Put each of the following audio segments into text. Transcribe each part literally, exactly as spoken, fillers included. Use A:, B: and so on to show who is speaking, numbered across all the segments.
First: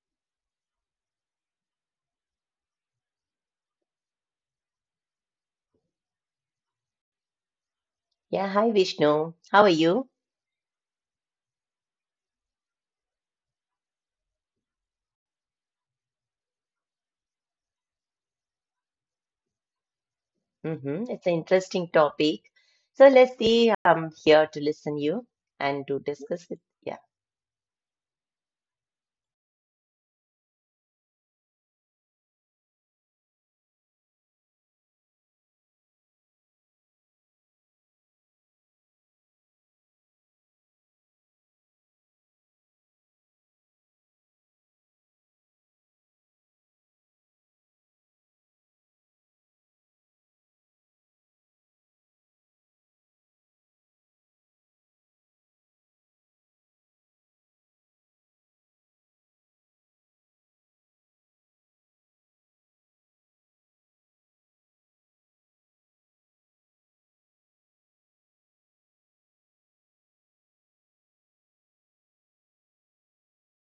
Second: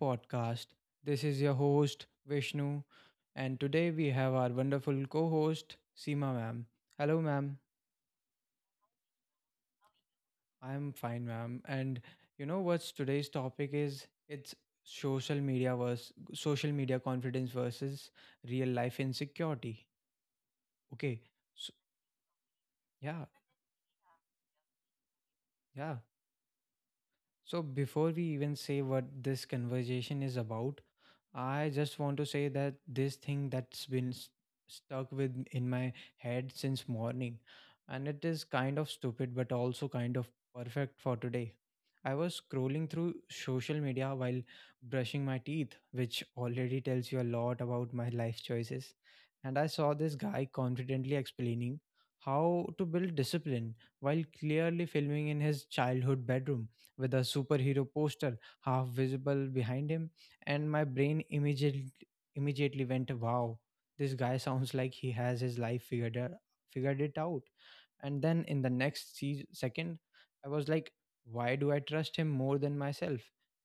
A: podcast. This is your host, Vishnu, and today we have our wonderful co host, Seema ma'am. Hello, ma'am.
B: Yeah, hi Vishnu. How are you?
A: I'm fine, ma'am. And you know what's today's topic is? It's social media versus social media confidence versus real life insecurity.
B: Hmm,
A: Okay.
B: it's an
A: So,
B: interesting topic. So
A: yeah,
B: let's see. I'm here to listen you and
A: yeah.
B: to discuss it. Yeah.
A: So, before we even say what this conversation is about, I just want to say that this thing that's been s- stuck with in my head since morning, and it is kind of stupid but also kind of perfect for today. I was scrolling through social media while brushing my teeth, which already tells you a lot about my life choices. And I saw this guy confidently explaining how to build discipline while clearly filming in his childhood bedroom with a superhero poster half visible behind him, and my brain immediately immediately went, wow, this guy sounds like he has his life figured out, figured it out And then in the next se- second I was like, why do I trust him more than myself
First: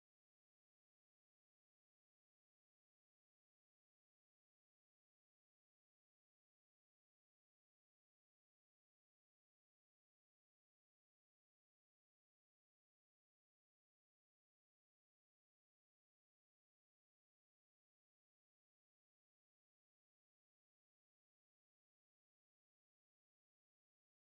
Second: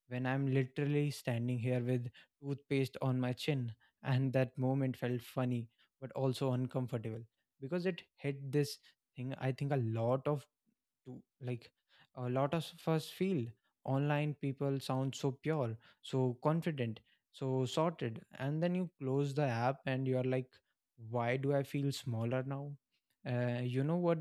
A: when I'm literally standing here with toothpaste on my chin? And that moment felt funny but also uncomfortable, because it hit this thing I think a lot of to like a lot of us feel. Online, people sound so pure, so confident, so sorted, and then you close the app and you're like, why do I feel smaller now? Uh, you know what?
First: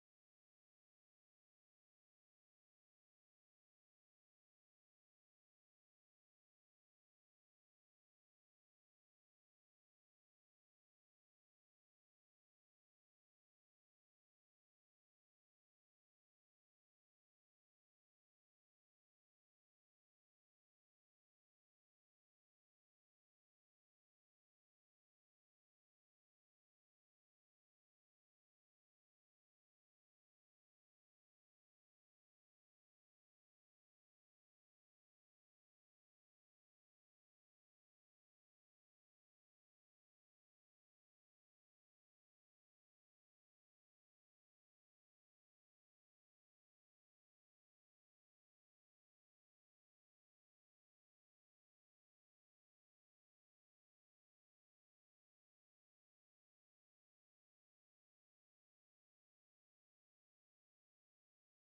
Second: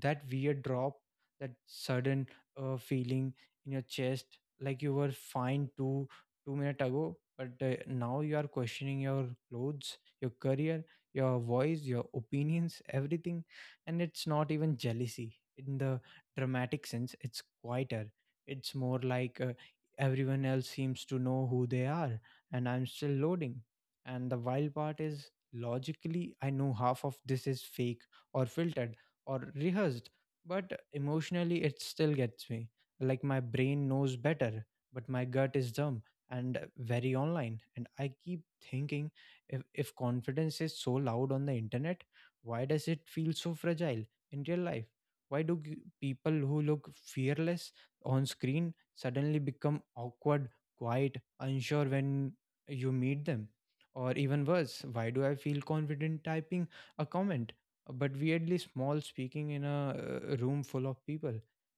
A: That weird drop, that sudden uh, feeling in your chest, like you were fine two two minutes ago, but uh, now you are questioning your clothes, your career, your voice, your opinions, everything. And it's not even jealousy in the dramatic sense. It's quieter. It's more like, uh, everyone else seems to know who they are and I'm still loading. And the wild part is, logically I know half of this is fake or filtered or rehearsed, but emotionally it still gets me. Like, my brain knows better, but my gut is dumb and very online. And I keep thinking, if, if confidence is so loud on the internet, why does it feel so fragile in real life? Why do g- people who look fearless on screen suddenly become awkward, quiet, unsure when you meet them? Or even worse, why do I feel confident typing a comment, but weirdly small speaking in a uh, room full of people?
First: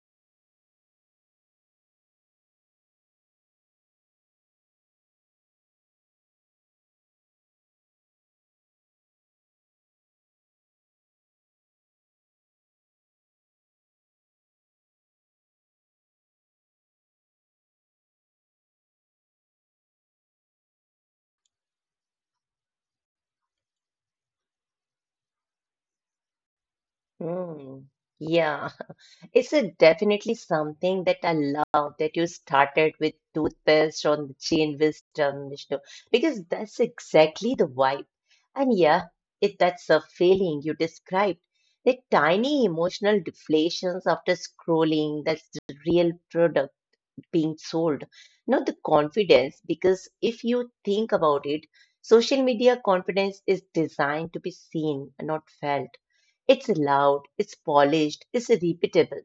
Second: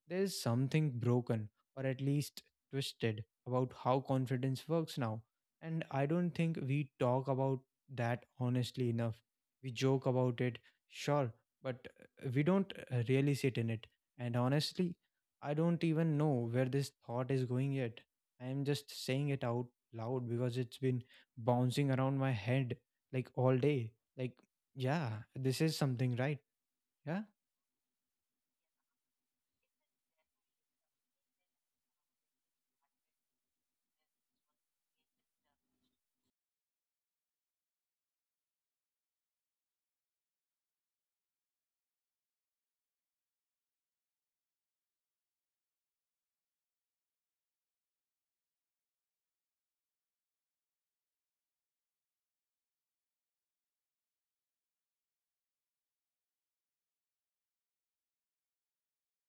A: There is something broken, or at least twisted, about how confidence works now. And I don't think we talk about that honestly enough. We joke about it, sure, but we don't uh, really sit in it. And honestly, I don't even know where this thought is going yet. I am just saying it out loud because it's been bouncing around my head like all day. Like, yeah, this is something, right? Yeah.
B: Mm. Yeah. It's a definitely something that I love that you started with toothpaste on the chain wisdom, Vishnu, because that's exactly the vibe. And yeah, it that's a feeling you described. The tiny emotional deflations after scrolling, that's the real product being sold, not the confidence. Because if you think about it, social media confidence is designed to be seen, not felt. It's loud, it's polished, it's repeatable.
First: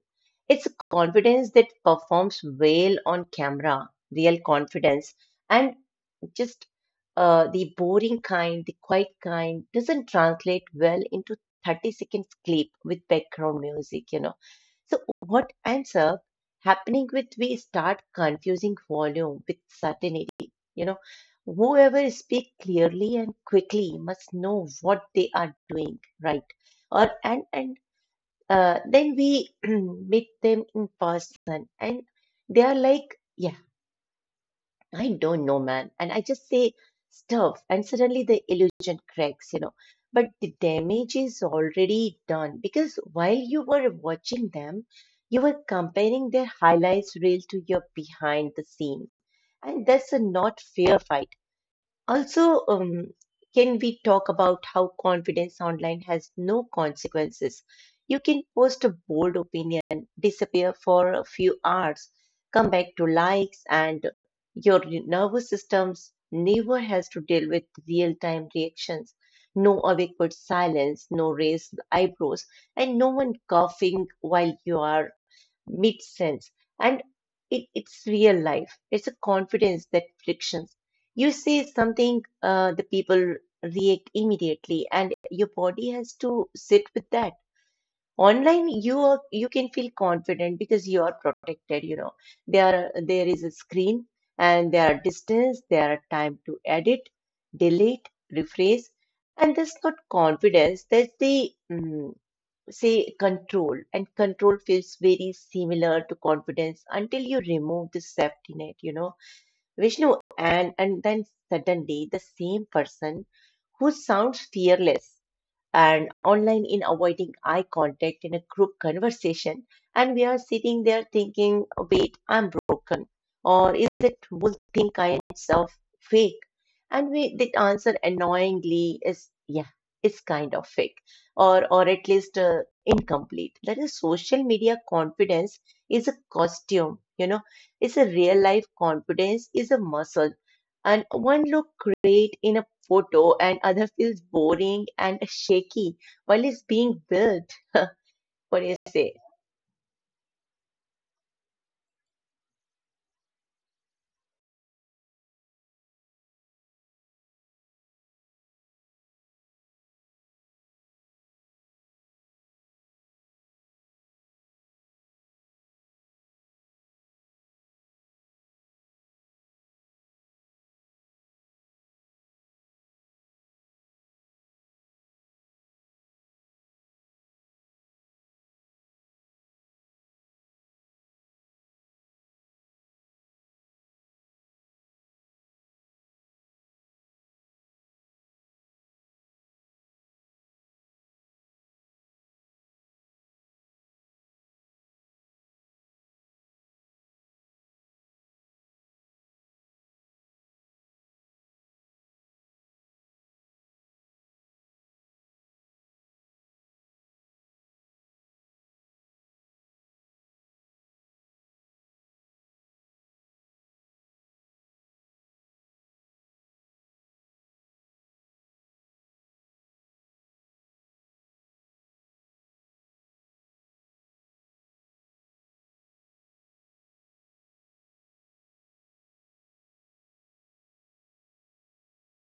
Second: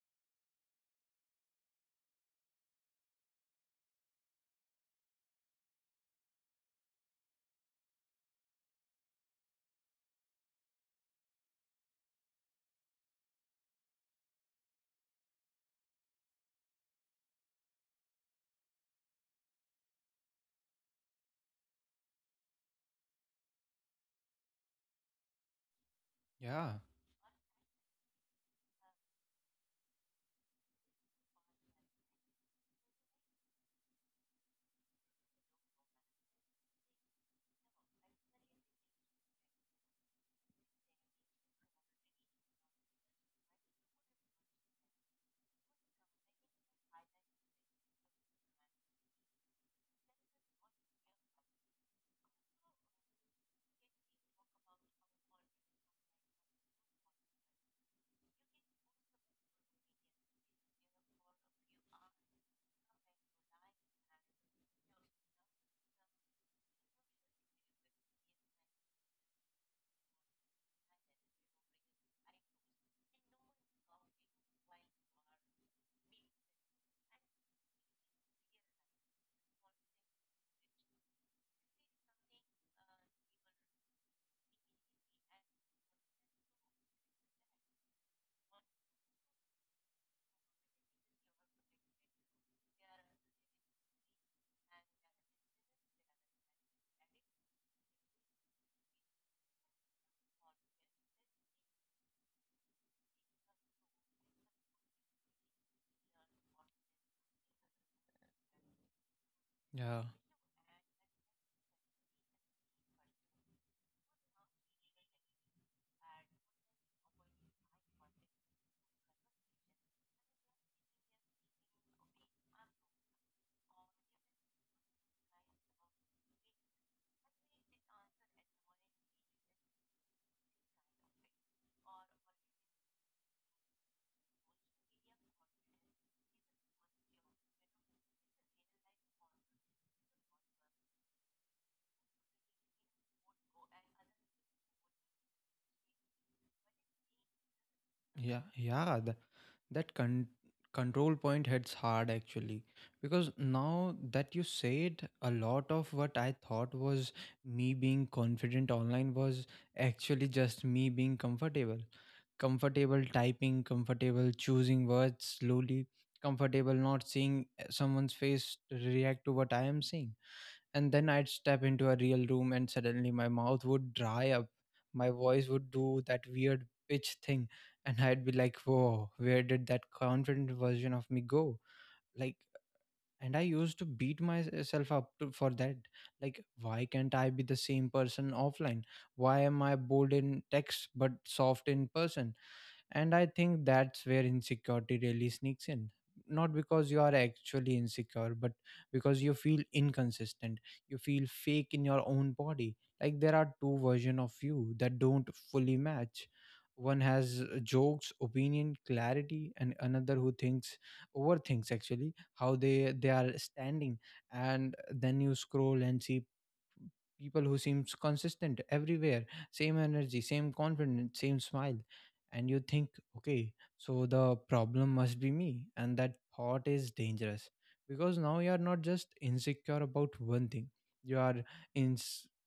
B: It's a confidence that performs well on camera, real confidence, and just uh, the boring kind, the quiet kind, doesn't translate well into thirty seconds clip with background music, you know. So what ends up happening with we start confusing volume with certainty. You know, whoever speak clearly and quickly must know what they are doing, right?
A: Yeah,
B: Or and and uh, then we meet them in person, and they are like, I don't know, man. And I just say stuff, and suddenly the illusion cracks, you know. But the damage is already done because while you were watching them, you were comparing their highlights reel to your behind the scenes. And that's a not fair fight. Also, um, can we talk about how confidence online has no consequences? You can post a bold opinion, disappear for a few hours, come back to likes, and your nervous systems never has to deal with real-time reactions. No awkward silence, no raised eyebrows, and no one coughing while you are makes sense. And it, it's real life. It's a confidence that frictions. You say something, uh, the people react immediately, and your body has to sit with that. Online, you are, you can feel confident because you are protected. You know, there are, there is a screen, and there are distance, there are time to edit, delete, rephrase, and that's not confidence. That's the mm, say control, and control feels very similar to confidence until you remove the safety net, you know,
A: yeah.
B: Vishnu. And and then suddenly the same person who sounds fearless and online in avoiding eye contact in a group conversation. And we are sitting there thinking, wait, I'm broken. Or is it Will multiple kinds self fake? And we that answer annoyingly is yeah, it's kind of fake. Or or at least uh, incomplete. That is social media confidence is a costume, you know, it's a real life confidence is a muscle. And one look great in a photo and other feels boring and shaky while it's being built. What
A: Yeah,
B: do you
A: yeah, that,
B: say?
A: that con- control point hits hard, actually. Because now that you say it, a lot of what I thought was me being confident online was actually just me being comfortable. Comfortable typing, comfortable choosing words slowly, comfortable not seeing uh, someone's face react to what I am saying. And then I'd step into a real room and suddenly my mouth would dry up. My voice would do that weird pitch thing, and I'd be like, whoa, where did that confident version of me go? Like, and I used to beat myself up to, for that. Like, why can't I be the same person offline? Why am I bold in text but soft in person? And I think that's where insecurity really sneaks in. Not because you are actually insecure, but because you feel inconsistent. You feel fake in your own body. Like there are two versions of you that don't fully match. One has uh, jokes, opinion, clarity, and another who thinks overthinks actually how they they are standing. And then you scroll and see people who seems consistent everywhere, same energy, same confidence, same smile, and you think, okay, so the problem must be me. And that thought is dangerous, because now you are not just insecure about one thing, you are in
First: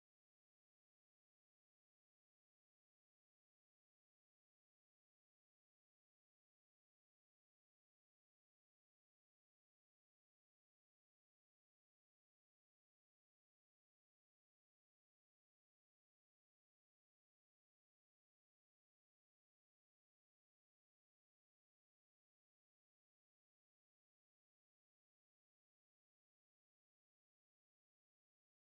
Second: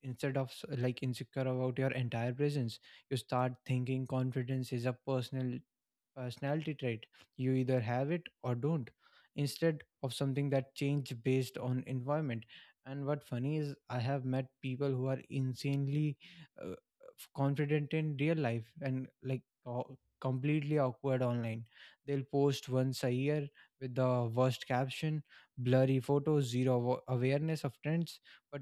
A: instead of s- like insecure about your entire presence. You start thinking confidence is a personal personality trait. You either have it or don't, instead of something that change based on environment. And what funny is, I have met people who are insanely uh, f- confident in real life and like co- completely awkward online. They'll post once a year with the worst caption, blurry photos, zero awa- awareness of trends, but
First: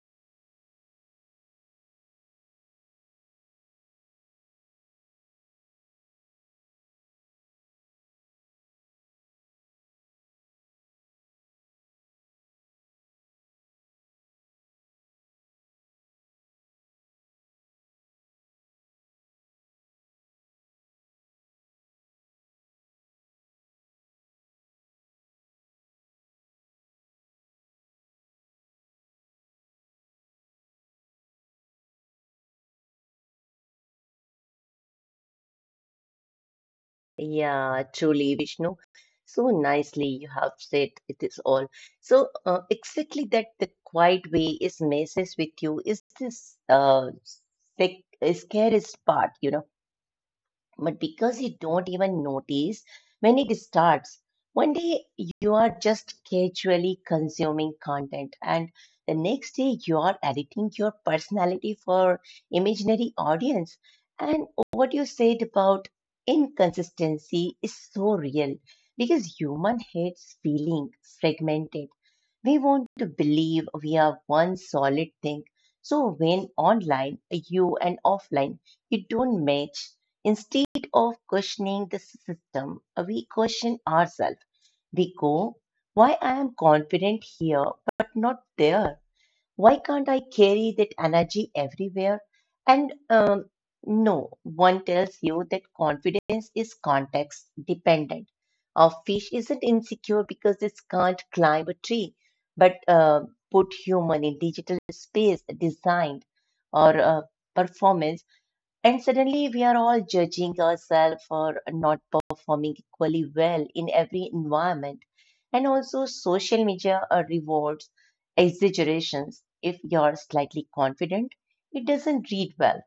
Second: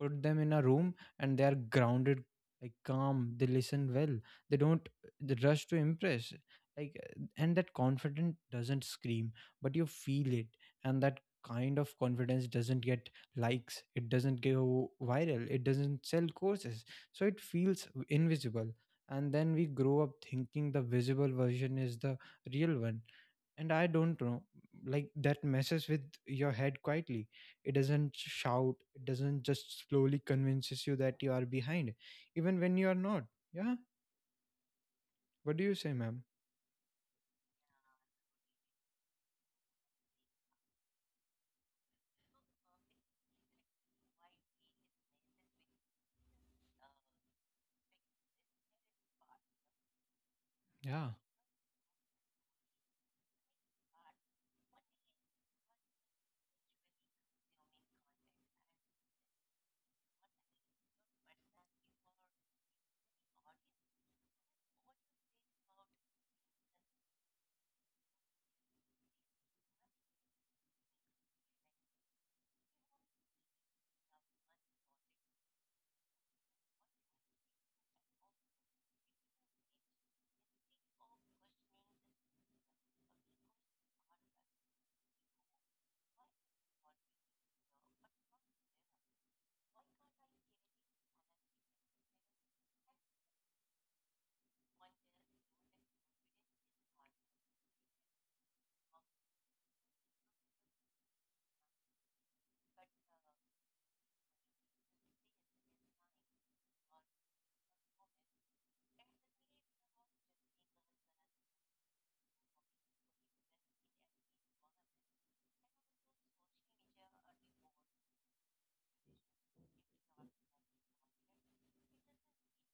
A: put them in a room and they are grounded, like calm. They listen well. They don't They rush to impress, like uh, and that confidence doesn't scream, but you feel it. And that kind of confidence doesn't get likes, it doesn't go viral, it doesn't sell courses, so it feels invisible. And then we grow up thinking the visible version is the real one. And I don't know, like, that messes with your head quietly. It doesn't shout, it doesn't just slowly convinces you that you are behind even when you are not. Yeah. What do you say, ma'am?
B: Yeah, truly, Vishnu. So nicely you have said it is all. So uh, exactly that the quiet way is messes with you is this uh, sec- uh, scariest part, you know. But
A: Yeah,
B: because you don't even notice when it starts, one day you are just casually consuming content, and the next day you are editing your personality for imaginary audience. And what you said about inconsistency is so real because human hates feeling fragmented, we want to believe we are one solid thing. So when online, you and offline, it don't match, instead of questioning the system, we question ourselves. We go, why I am confident here but not there? Why can't I carry that energy everywhere? And um, no one tells you that confidence is context dependent. A fish isn't insecure because it can't climb a tree, but uh, put human in digital space designed or uh, performance, and suddenly we are all judging ourselves for not performing equally well in every environment. And also social media uh, rewards exaggerations. If you're slightly confident, it doesn't read well,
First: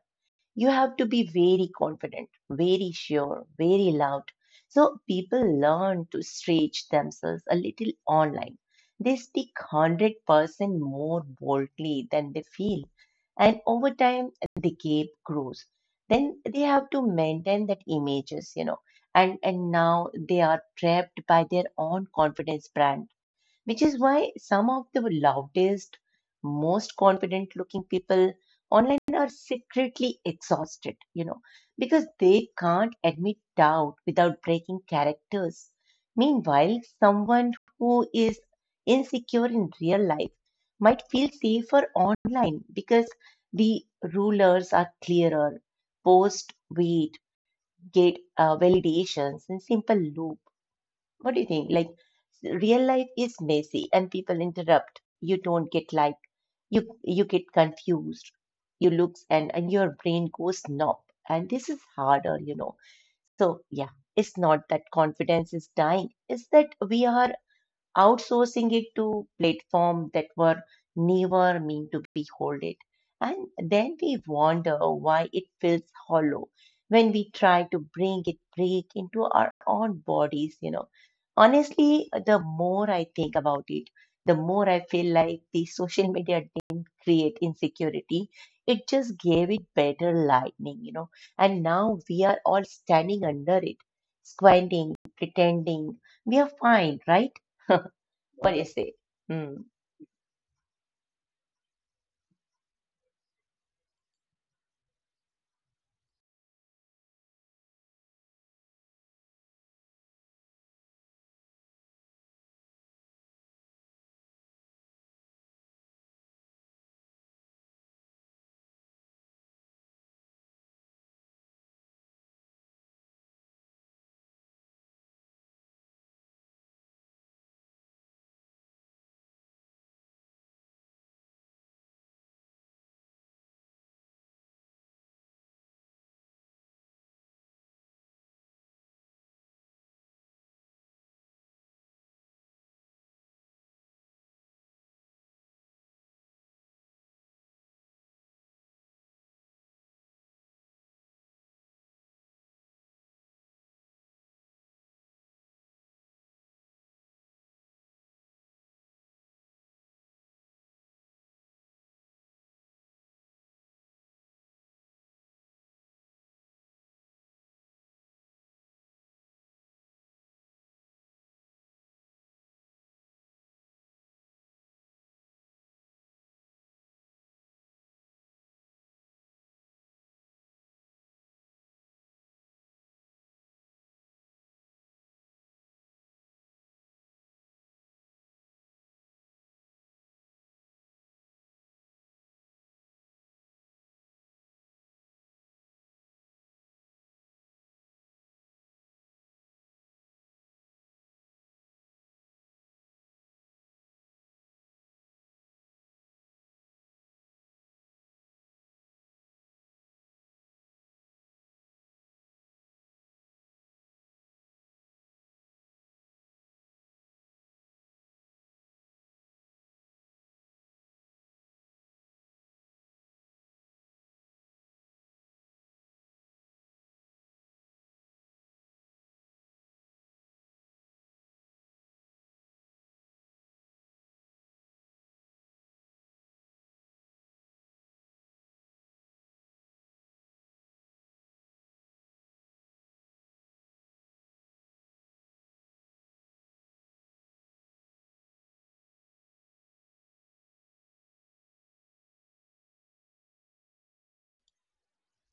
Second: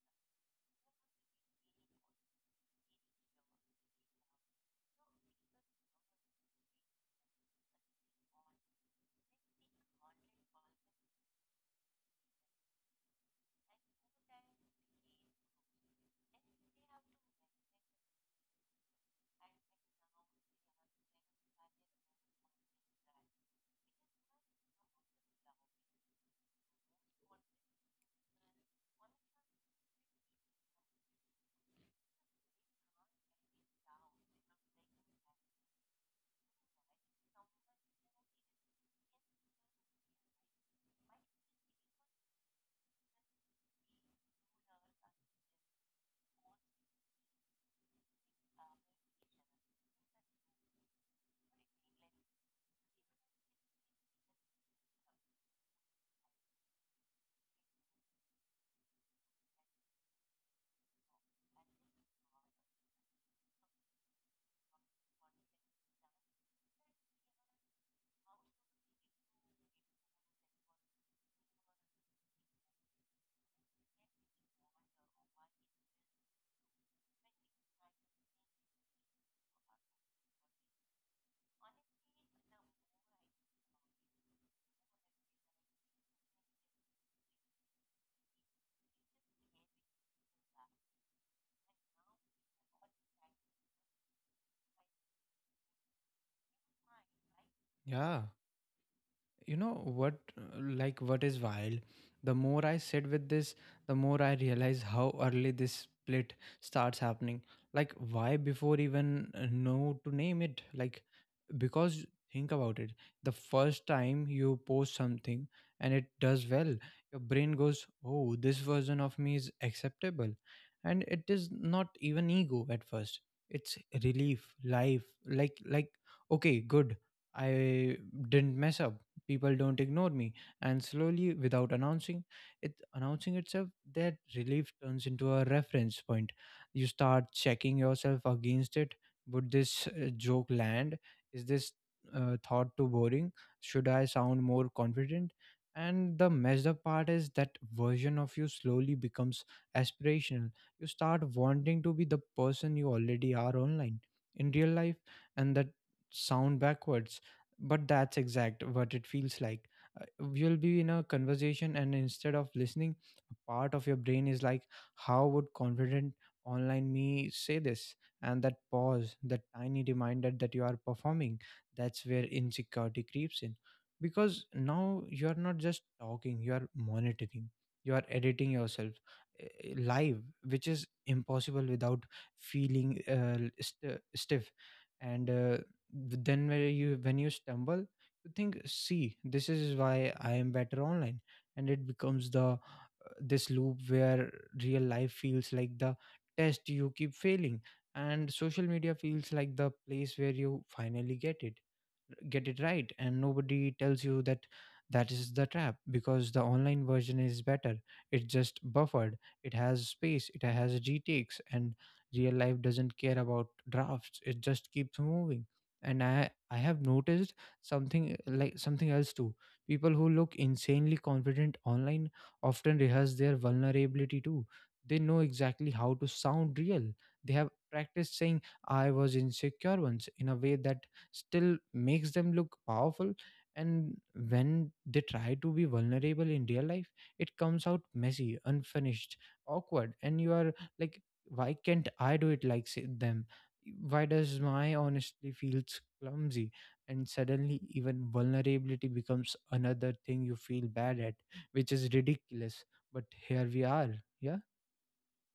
B: you have to be very confident, very sure, very loud. So people learn to stretch themselves a little online. They speak one hundred percent more boldly than they feel. And over time, the gap grows. Then they have to maintain that images, you know, and, and now they are trapped by their own confidence brand, which is why some of the loudest, most confident looking people online are secretly exhausted, you know, because they can't admit doubt without breaking characters. Meanwhile, someone who is insecure in real life might feel safer online because the rulers are clearer, post weight, gate uh, validations, and simple loop. What do you think? Like real life is messy and people interrupt. You don't get like you you get confused. You looks and and your brain goes numb. And this is harder, you know. So yeah, it's not that confidence is dying. It's that we are outsourcing it to platforms that were never meant to be hold it. And then we wonder why it feels hollow when we try to bring it break into our own bodies, you know. Honestly, the more I think about it, the more I feel like the social media didn't create insecurity. It just gave it better lightning, you know. And now we are all standing under it, squinting, pretending we are fine, right?
A: yeah.
B: What do you say?
A: You
B: Mm,
A: know what, uh, like, what is wild, the more I sit with this, the more I realize how early this split starts happening. Like, why before even uh, know to name it, like, because think about it, the first time you post something and it does well, your brain goes, oh, this version of me is acceptable. And it is not even ego at first, it's relief life like like, okay, good, I didn't mess up, people don't ignore me. And slowly, without announcing it announcing itself, that relief turns into a reference point. You start checking yourself against it. Would this uh, joke land? Is this uh, thought too boring? Should I sound more confident? And the messed up part is that version of you slowly becomes aspirational. You start wanting to be the person you already are online in real life. And that sound backwards, but that's exact what it feels like. Uh, you'll be in a conversation, and instead of listening, a part of your brain is like, how would confident online me say this? And that pause, that tiny reminder that you are performing, that's where insecurity creeps in. Because now you are not just talking, you are monitoring, you are editing yourself eh, eh, live, which is impossible without feeling uh, st- stiff. And uh, then when you when you stumble, you think, see, this is why I am better online. And it becomes the uh, this loop where real life feels like the test you keep failing, and social media feels like the place where you finally get it get it right. And nobody tells you that that is the trap, because the online version is better, it's just buffered, it has space, it has retakes. And real life doesn't care about drafts, it just keeps moving. And i i have noticed something like something else too. People who look insanely confident online often rehearse their vulnerability too. They know exactly how to sound real. They have practiced saying, I was insecure once, in a way that still makes them look powerful. And when they try to be vulnerable in real life, it comes out messy, unfinished, awkward, and you are like, why can't I do it like say, them? Why does my honestly feels clumsy? And suddenly even vulnerability becomes another thing you feel bad at, which is ridiculous, but here we are. Yeah.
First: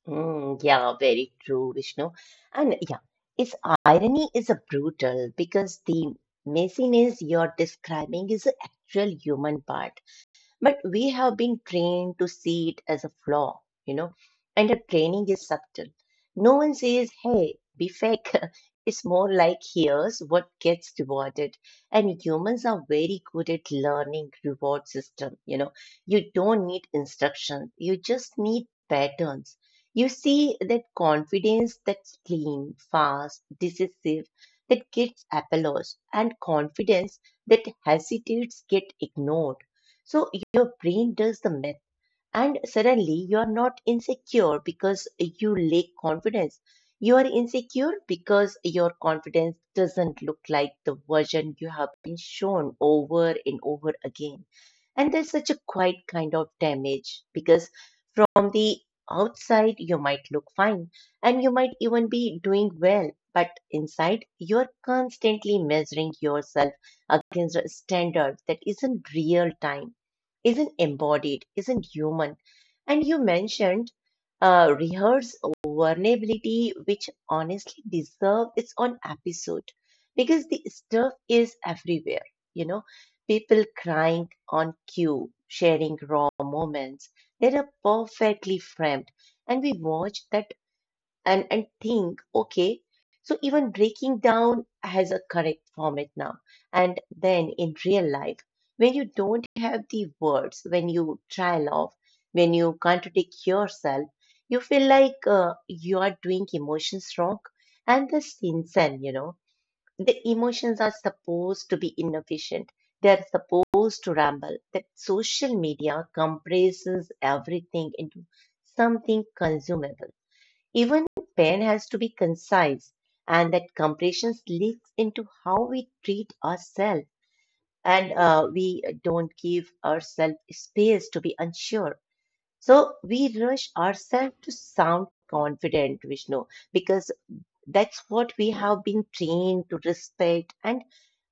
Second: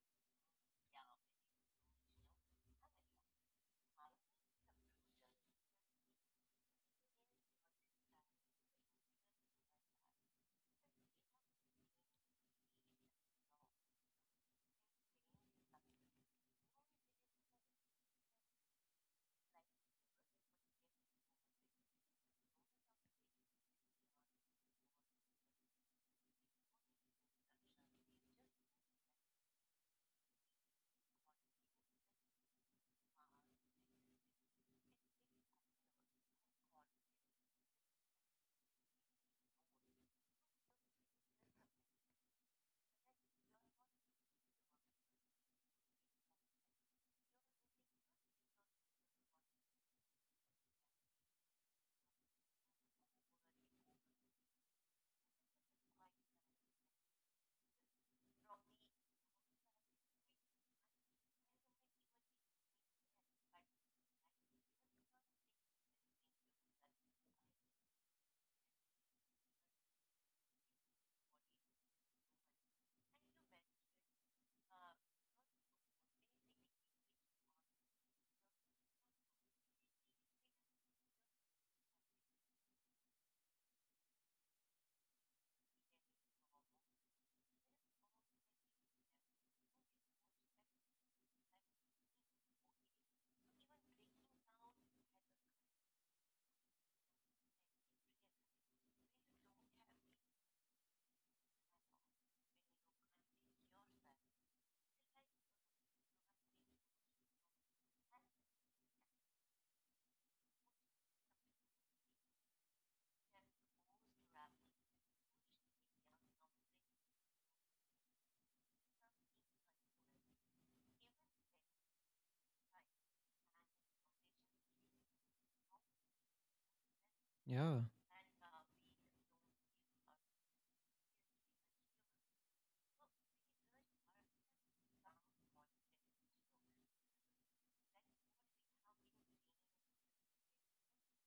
B: mm, yeah, very true, Vishnu. And yeah, its irony is a brutal because the messiness you're describing is the actual human part. But we have been trained to see it as a flaw, you know, and the training is subtle. No one says, hey, be fake. It's more like, here's what gets rewarded. And humans are very good at learning reward system, you know. You don't need instructions. You just need patterns. You see that confidence that's clean, fast, decisive, that gets applause, and confidence that hesitates get ignored, so your brain does the math, and suddenly you are not insecure because you lack confidence. You are insecure because your confidence doesn't look like the version you have been shown over and over again. And there's such a quiet kind of damage because from the outside, you might look fine and you might even be doing well, but inside, you're constantly measuring yourself against a standard that isn't real time, isn't embodied, isn't human. And you mentioned uh, rehearse vulnerability, which honestly deserves its own episode because the stuff is everywhere, you know, people crying on cue, sharing raw moments they're perfectly framed, and we watch that and, and think, okay, so even breaking down has a correct format now. And then in real life, when you don't have the words, when you trail off, when you contradict yourself, you feel like uh, you are doing emotions wrong. And the Stinson, you know the emotions are supposed to be inefficient. They're supposed to ramble. That social media compresses everything into something consumable. Even pen has to be concise, and that compression leaks into how we treat ourselves,
A: Yeah.
B: and uh, we don't give ourselves space to be unsure. So we rush ourselves to sound confident, Vishnu, because that's what we have been trained to respect, and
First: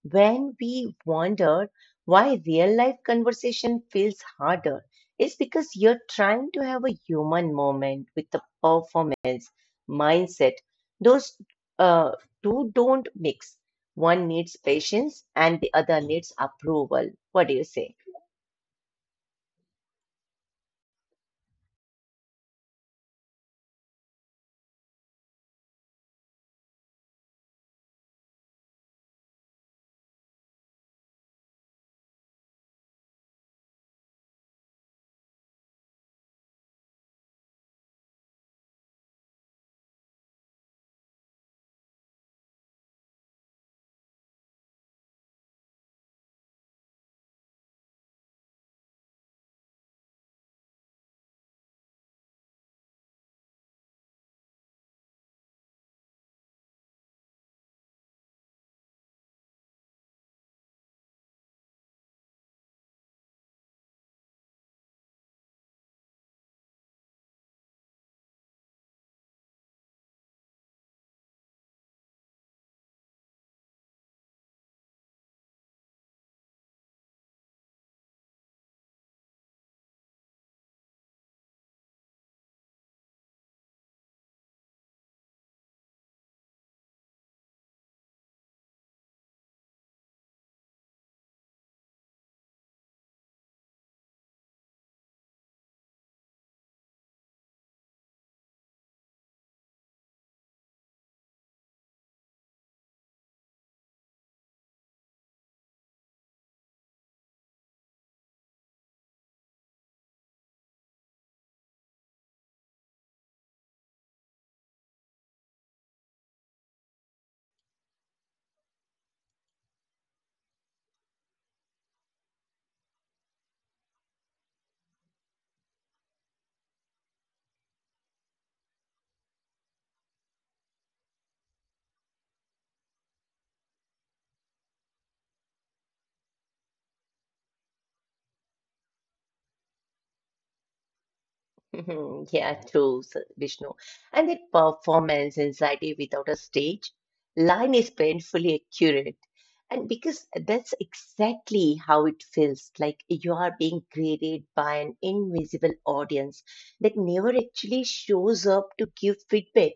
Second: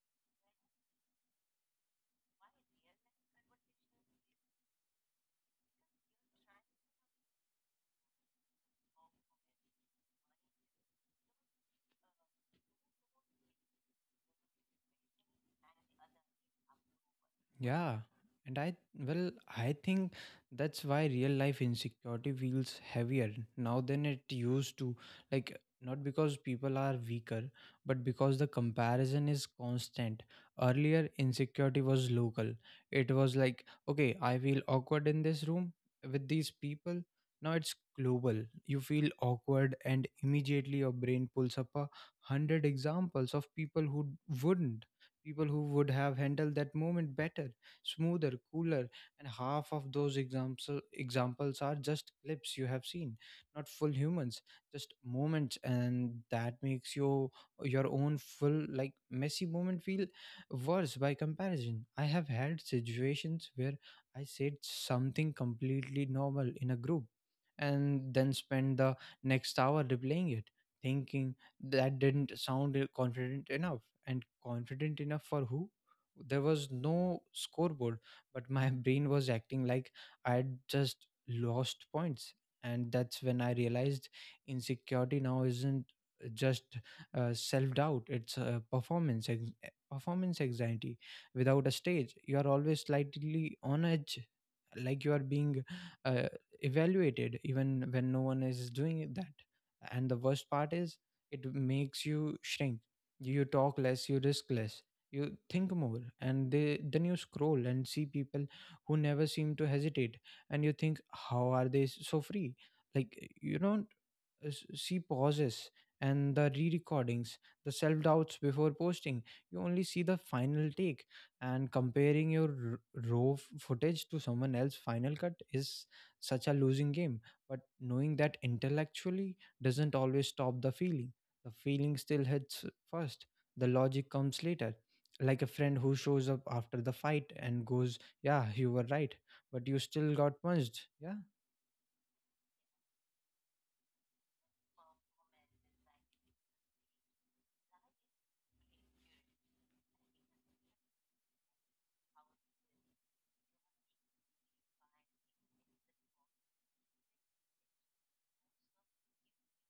B: when we wonder why real life conversation feels harder, it's because you're trying to have a human moment with the performance mindset. Those uh, two don't mix. One needs patience and the other needs approval. What do you say?
A: Yeah, and I well, I think that's why real life insecurity feels heavier now than it used to. Like, not because people are weaker, but because the comparison is constant. Earlier, insecurity was local. It was like, okay, I feel awkward in this room with these people. Now it's global. You feel awkward, and immediately your brain pulls up a hundred examples of people who wouldn't people who would have handled that moment better, smoother, cooler. And half of those examples examples are just clips you have seen, not full humans, just moments, and that makes your your own full like messy moment feel worse by comparison. I have had situations where I said something completely normal in a group, and then spend the next hour replaying it, thinking, that didn't sound confident enough. And confident enough for who? There was no scoreboard, but my brain was acting like I had just lost points. And that's when I realized insecurity now isn't just uh, self doubt, it's uh, performance, ex- eh, performance anxiety. Without a stage, you are always slightly on edge, like you are being uh, evaluated, even when no one is doing that. And the worst part is, it makes you shrink, you talk less, you risk less, you think more, and they then you scroll and see people who never seem to hesitate, and you think, how are they so free? Like you know s- see pauses and the re-recordings, the self-doubts before posting. You only see the final take, and comparing your r- raw f- footage to someone else's final cut is such a losing game. But knowing that intellectually doesn't always stop the feeling. The feeling still hits first, the logic comes later, like a friend who shows up after the fight and goes, yeah, you were right, but you still got punched. yeah
B: Mhm. Yeah, true, S- Vishnu. And the performance anxiety without a stage line is painfully accurate. And because that's exactly how it feels, like you are being graded by an invisible audience that never actually shows up to give feedback.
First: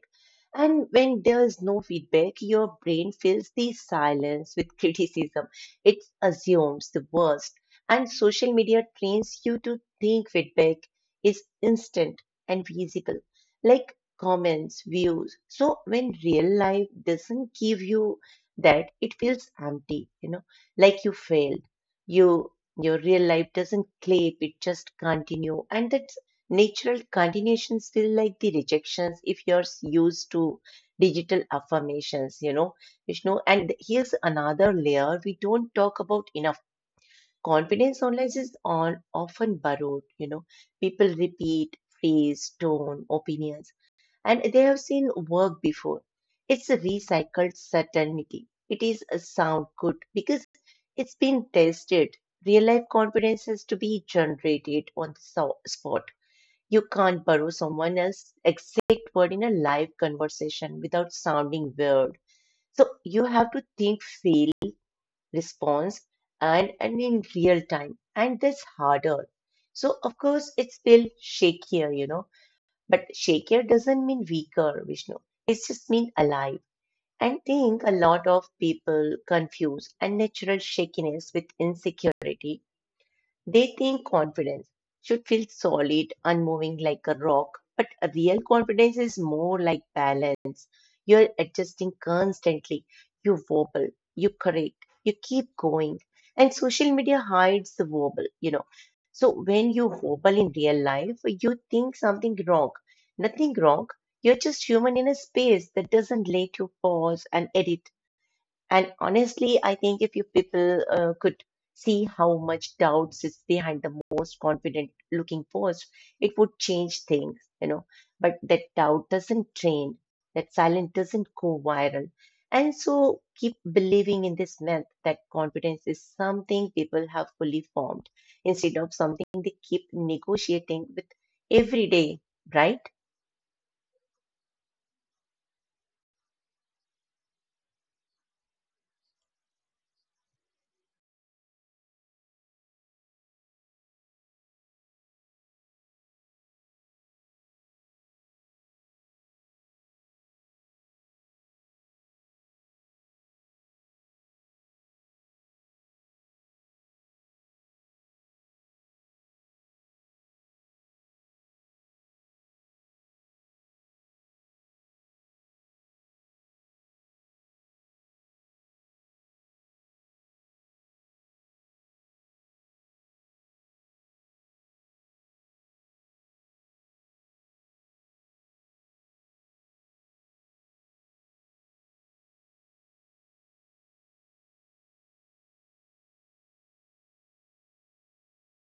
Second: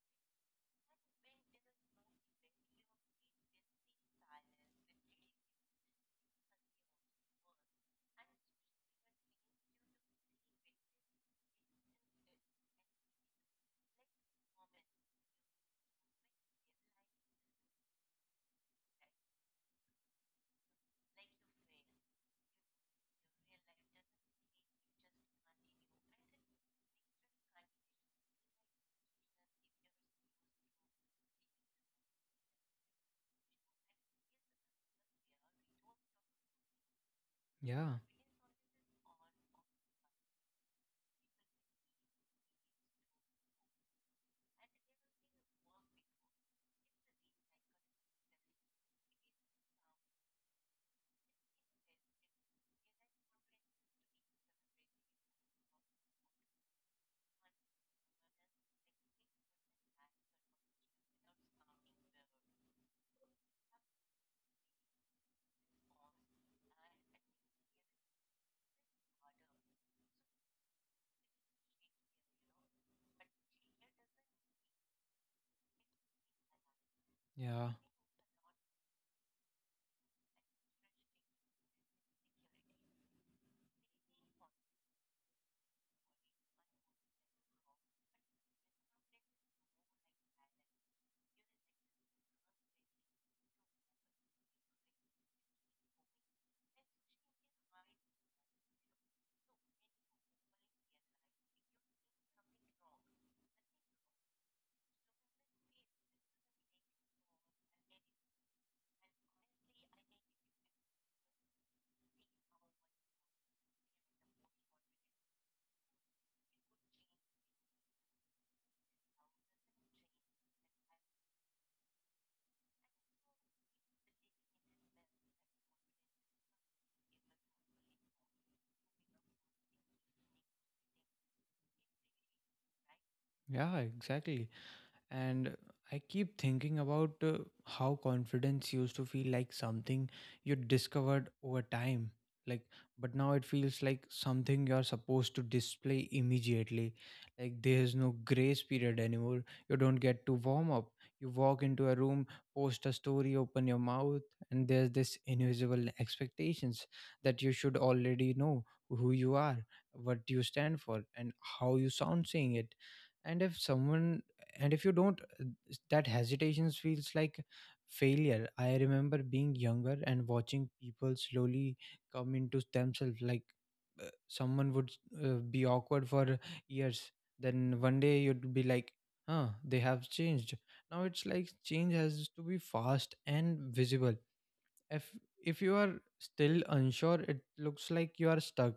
B: And when there is no feedback, your brain fills the silence with criticism. It assumes the worst. And social media trains you to think feedback is instant and visible, like comments, views. So when real life doesn't give you that, it feels empty, you know, like you failed. You your real life doesn't clap, it just continue. And that's natural continuations feel like the rejections if you're used to digital affirmations, you know. Vishnu. And here's another layer we don't talk about enough.
A: yeah
B: Confidence online is on often borrowed, you know. People repeat phrase, tone, opinions, and they have seen work before. It's a recycled certainty. It is a sound good because it's been tested. Real life confidence has to be generated on the so- spot. You can't borrow someone else's exact word in a live conversation without sounding weird. So you have to think, feel, response and, and in real time. And that's harder. So, of course, it's still shakier, you know, but shakier doesn't mean weaker, Vishnu. It just means alive. And
A: yeah
B: think a lot of people confuse unnatural shakiness with insecurity, they think confidence should feel solid, unmoving like a rock, but a real confidence is more like balance. You're adjusting constantly. You wobble, you correct, you keep going. And social media hides the wobble, you know. So when you wobble in real life, you think something wrong. Nothing wrong. You're just human in a space that doesn't let you pause and edit. And honestly, I think if you people uh, could see how much doubts is behind the most confident looking post, it would change things, you know. But that doubt doesn't train, that silence doesn't go viral. And so keep believing in this myth that confidence is something people have fully formed instead of something they keep negotiating with every day, right?
A: yeah Exactly. And I keep thinking about uh, how confidence used to feel like something you discovered over time, like, but now it feels like something you're supposed to display immediately. Like there's no grace period anymore. You don't get to warm up. You walk into a room, post a story, open your mouth, and there's this invisible expectations that you should already know who you are, what you stand for, and how you sound saying it. And if someone and if you don't, uh, that hesitation feels like failure. I remember being younger and watching people slowly come into themselves, like uh, someone would uh, be awkward for years, then one day you'd be like, huh, they have changed. Now it's like change has to be fast and visible. If if you are still unsure, it looks like you are stuck.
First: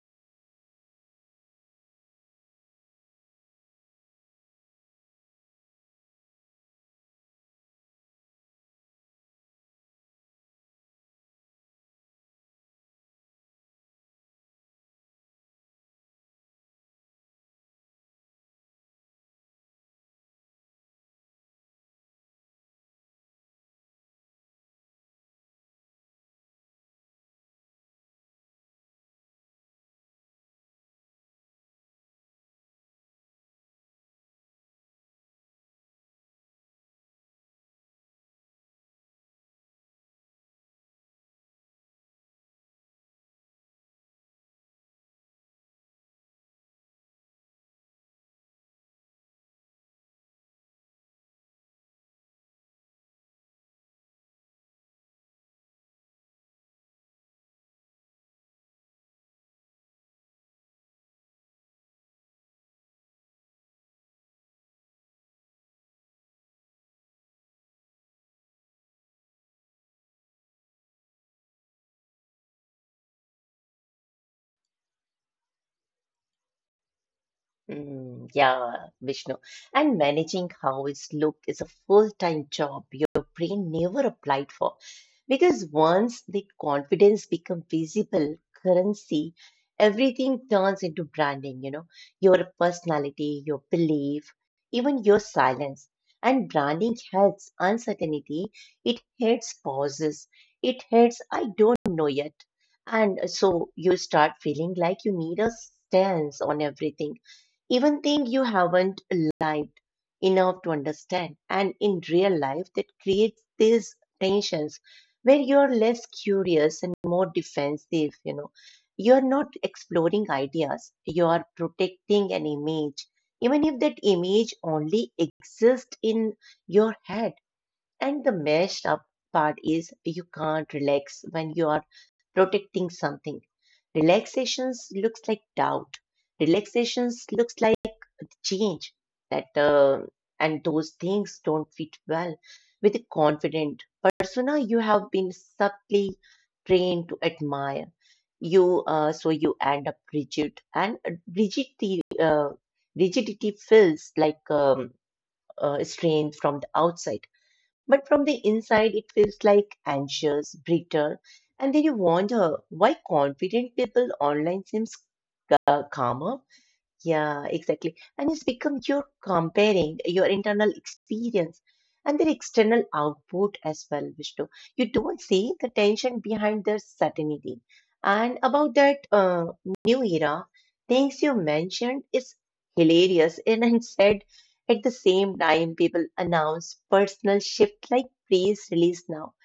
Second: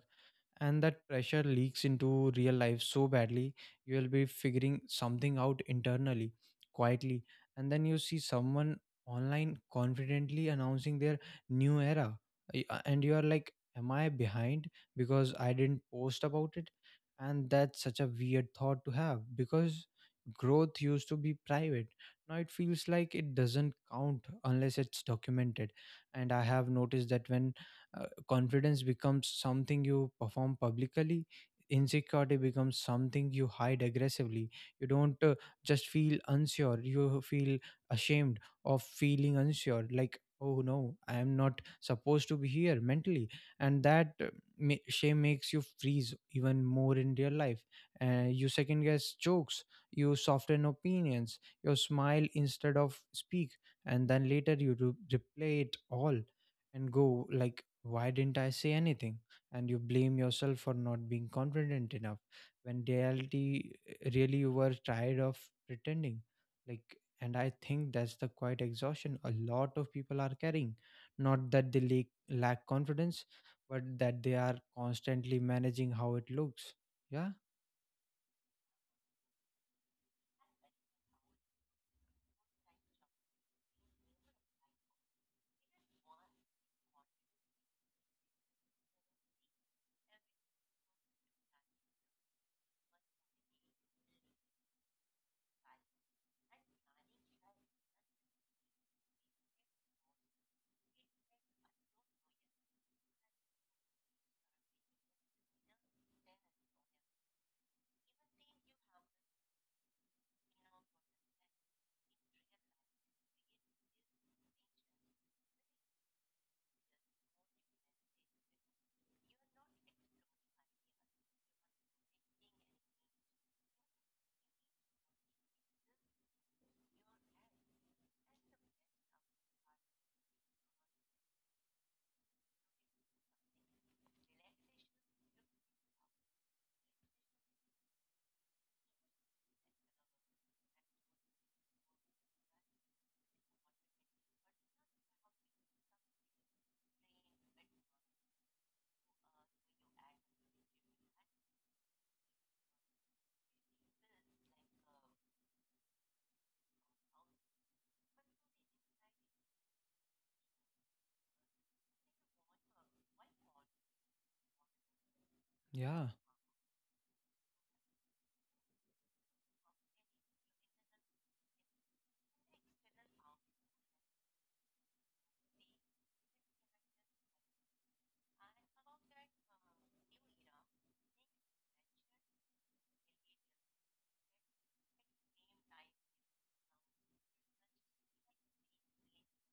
A: And that pressure leaks into real life so badly. You will be figuring something out internally, quietly, and then you see someone online confidently announcing their new era, y- uh, and you are like, am I behind because I didn't post about it? And that's such a weird thought to have, because growth used to be private. Now it feels like it doesn't count unless it's documented. And I have noticed that when uh, confidence becomes something you perform publicly, insecurity becomes something you hide aggressively. You don't uh, just feel unsure, you feel ashamed of feeling unsure. Like, oh no, I am not supposed to be here mentally. And that uh, ma- shame makes you freeze even more in real life. Uh, you second guess jokes, you soften opinions, you smile instead of speak, and then later you re- replay it all and go like, why didn't I say anything? And you blame yourself for not being confident enough when reality eh, really, you were tired of pretending. Like, and I think that's the quiet exhaustion a lot of people are carrying. Not that they lack, lack confidence, but that they are constantly managing how it looks. yeah
B: Mm, yeah, Vishnu. And managing how it's looked is a full-time job your brain never applied for. Because once the confidence become visible currency, everything turns into branding, you know, your personality, your belief, even your silence. And branding hates uncertainty, it hates pauses, it hates I don't know yet. And so you start feeling like you need a stance on everything even things you haven't lived enough to understand. And in real life, that creates these tensions where you're less curious and more defensive, you know. You're not exploring ideas, you are protecting an image, even if that image only exists in your head. And the messed up part is you can't relax when you are protecting something. Relaxations looks like doubt. Relaxations looks like change that uh, and those things don't fit well with a confident persona you have been subtly trained to admire. You uh, so you end up rigid and rigidity uh, rigidity feels like um, uh, strain from the outside but from the inside, it feels like anxious, brittle, and then you wonder why confident people online seems uh,
A: yeah
B: calmer. Yeah, exactly. And it's become you're comparing your internal experience and their external output as well, Vishnu. You don't see the tension behind their certainty. And about that uh, new era, things you mentioned is hilarious. And I said at the same time, people announce personal shift like press release now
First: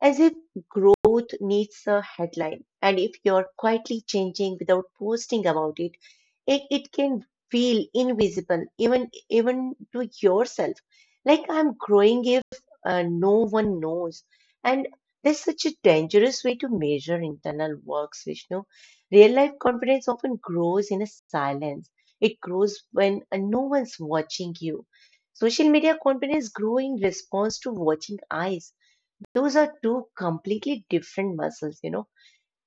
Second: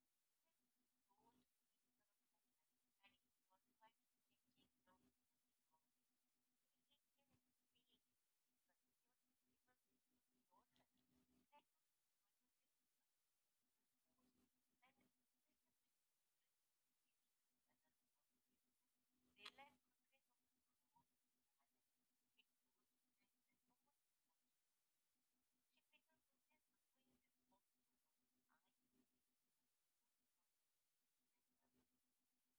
B: as if growth needs a headline. And if you're quietly changing without posting about it, it, it can feel invisible even even to yourself. Like I'm growing if uh, no one knows. And there's such a dangerous way to measure internal works, Vishnu. Real life confidence often grows in a silence. It grows when uh, no one's watching you. Social media confidence grow in response to watching eyes, those are two completely different muscles, you know.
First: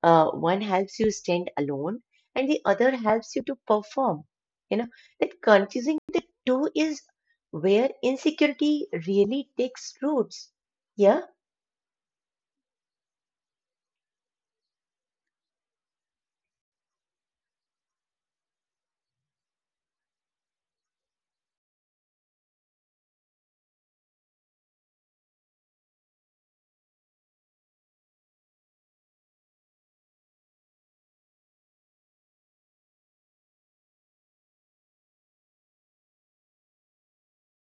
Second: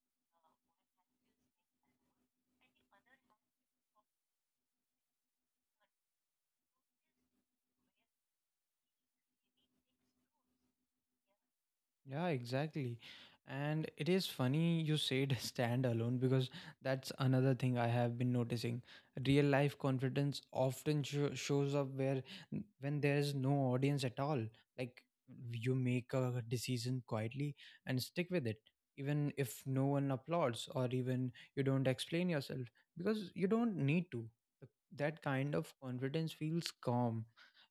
B: Uh, one helps you stand alone and the other helps you to perform. You know, that confusing the two is where insecurity really takes roots. Yeah.
A: Yeah, exactly. And it is funny you said stand alone, because that's another thing I have been noticing. Real life confidence often sho shows up where when there is no audience at all. Like, you make a decision quietly and stick with it, even if no one applauds, or even you don't explain yourself because you don't need to. That kind of confidence feels calm,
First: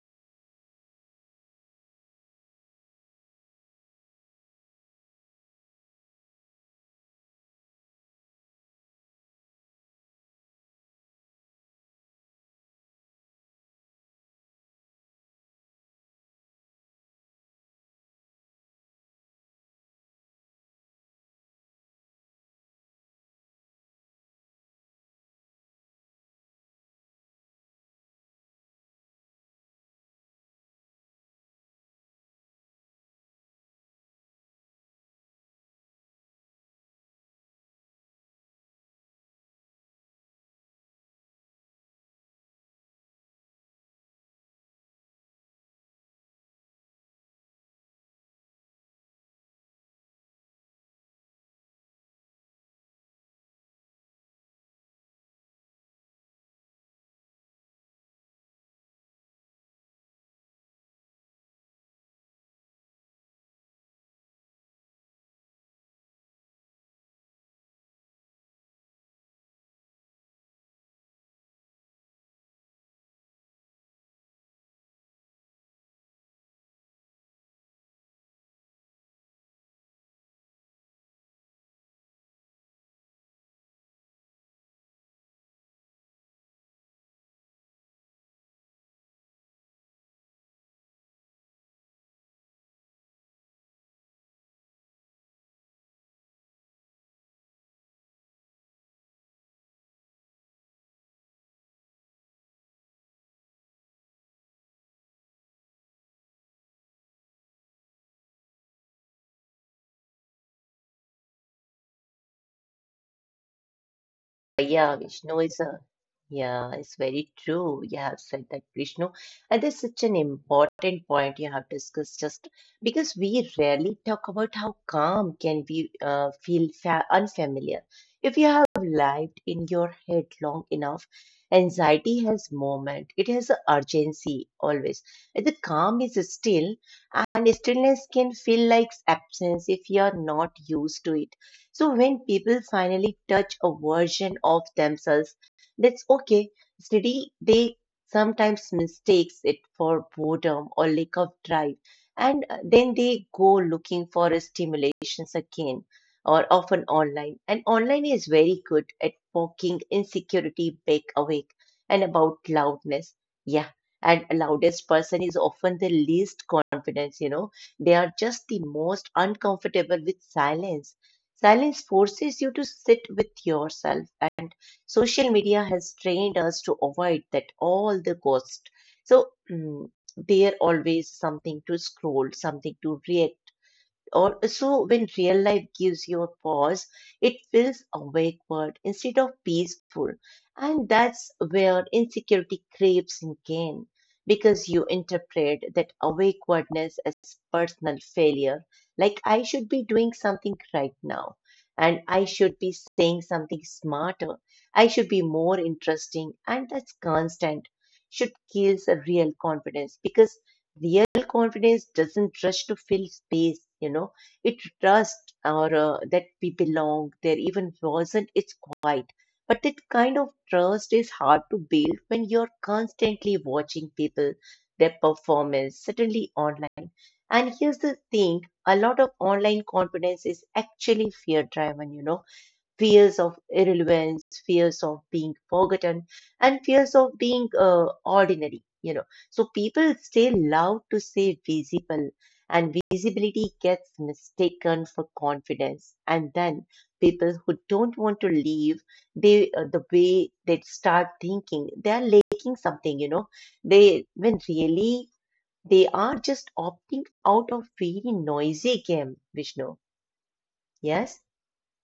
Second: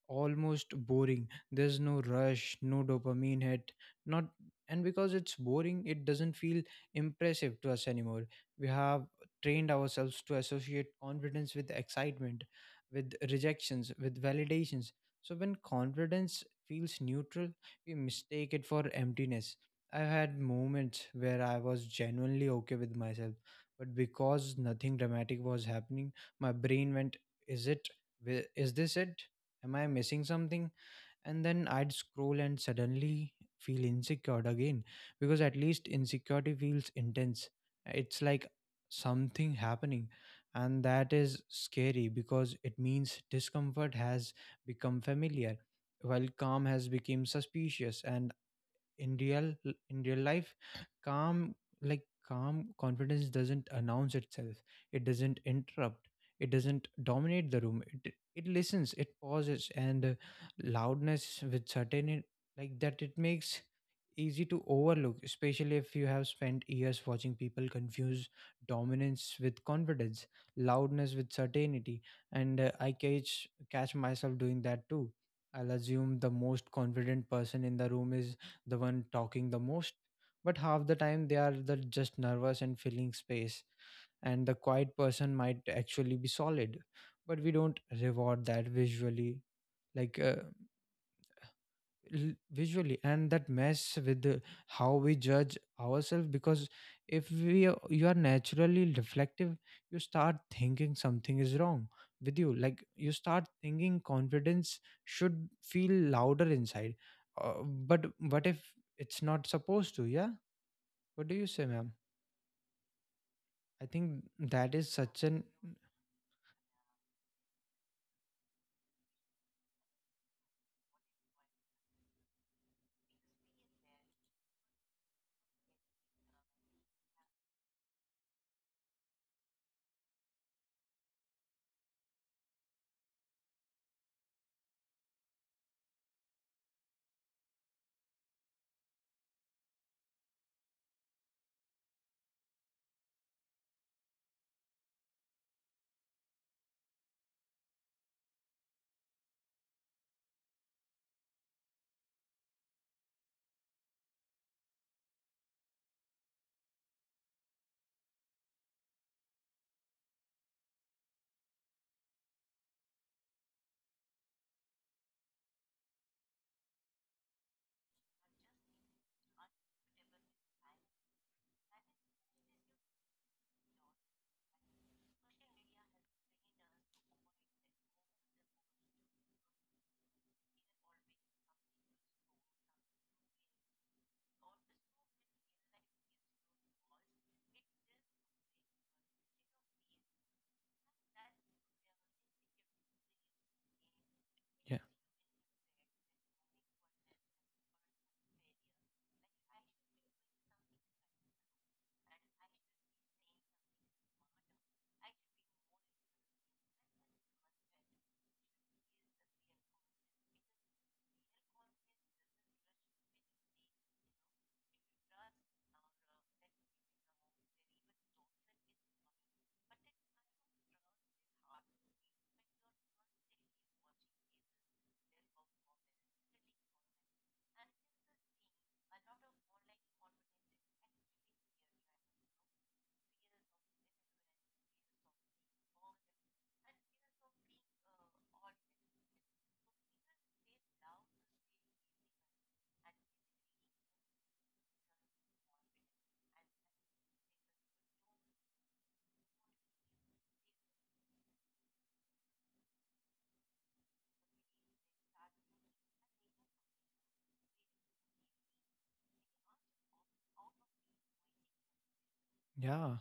A: almost boring. There's no rush, no dopamine hit, not, and because it's boring, it doesn't feel impressive to us anymore. We have trained ourselves to associate confidence with excitement, with rejections, with validations. So when confidence feels neutral, we mistake it for emptiness. I've had moments where I was genuinely okay with myself, but because nothing dramatic was happening, my brain went, is it? Wi- Is this it? Am I missing something? And then I'd scroll and suddenly feel insecure again, because at least insecurity feels intense. It's like something happening. And that is scary, because it means discomfort has become familiar while calm has become suspicious. And in real in real life, calm, like calm confidence doesn't announce itself, it doesn't interrupt, it doesn't dominate the room. It, it listens, it pauses, and uh, loudness with certainty, like that, it makes easy to overlook, especially if you have spent years watching people confuse dominance with confidence, loudness with certainty. And uh, i catch catch myself doing that too. I'll assume the most confident person in the room is the one talking the most, but half the time they are the just nervous and filling space, and the quiet person might actually be solid, but we don't reward that visually. Like uh, l- visually, and that mess with the- how we judge ourselves. Because if we are- you are naturally reflective, you start thinking something is wrong with you. Like, you start thinking confidence should feel louder inside. Uh, but what if it's not supposed to? Yeah, what do you say, ma'am? I think that is
B: Yeah,
A: such
B: Vishnu
A: an,
B: is a, yeah, it's very true. You have said that, Vishnu. And that's such an important point you have discussed just because we rarely talk about how calm can be uh, feel fa unfamiliar. If you have lived in your head long enough, anxiety has moment. It has a urgency always. And the calm is still, and stillness can feel like absence if you are not used to it. So when people finally touch a version of themselves that's okay, steady, they sometimes mistakes it for boredom or lack of drive. And uh, then they go looking for a stimulations again or often online. And online is very good at poking insecurity back awake. And about loudness. Yeah. And a loudest person is often the least confidence, you know. They are just the most uncomfortable with silence. Silence forces you to sit with yourself, and social media has trained us to avoid that all the cost. So mm, there always something to scroll, something to react also, when real life gives you a pause, it feels awkward instead of peaceful. And that's where insecurity creeps in again, because
A: yeah.
B: you interpret that awkwardness as personal failure, like I should be doing something right now, and I should be saying something smarter, I should be more interesting, and that's constant should kills a real confidence because real confidence doesn't rush to fill space, you know. It trusts or uh, that we belong there even wasn't it's quiet, but that kind of trust is hard to build when you're constantly watching people their performance certainly online. And here's the thing, a lot of online confidence is actually fear driven, you know, fears of irrelevance, fears of being forgotten, and fears of being uh, ordinary. You know, so people stay loud to stay visible, and visibility gets mistaken for confidence. And then people who don't want to leave, they uh, the way they start thinking they are lacking something. You know, they when really they are just opting out of very noisy game, Vishnu. Yes.
A: Yeah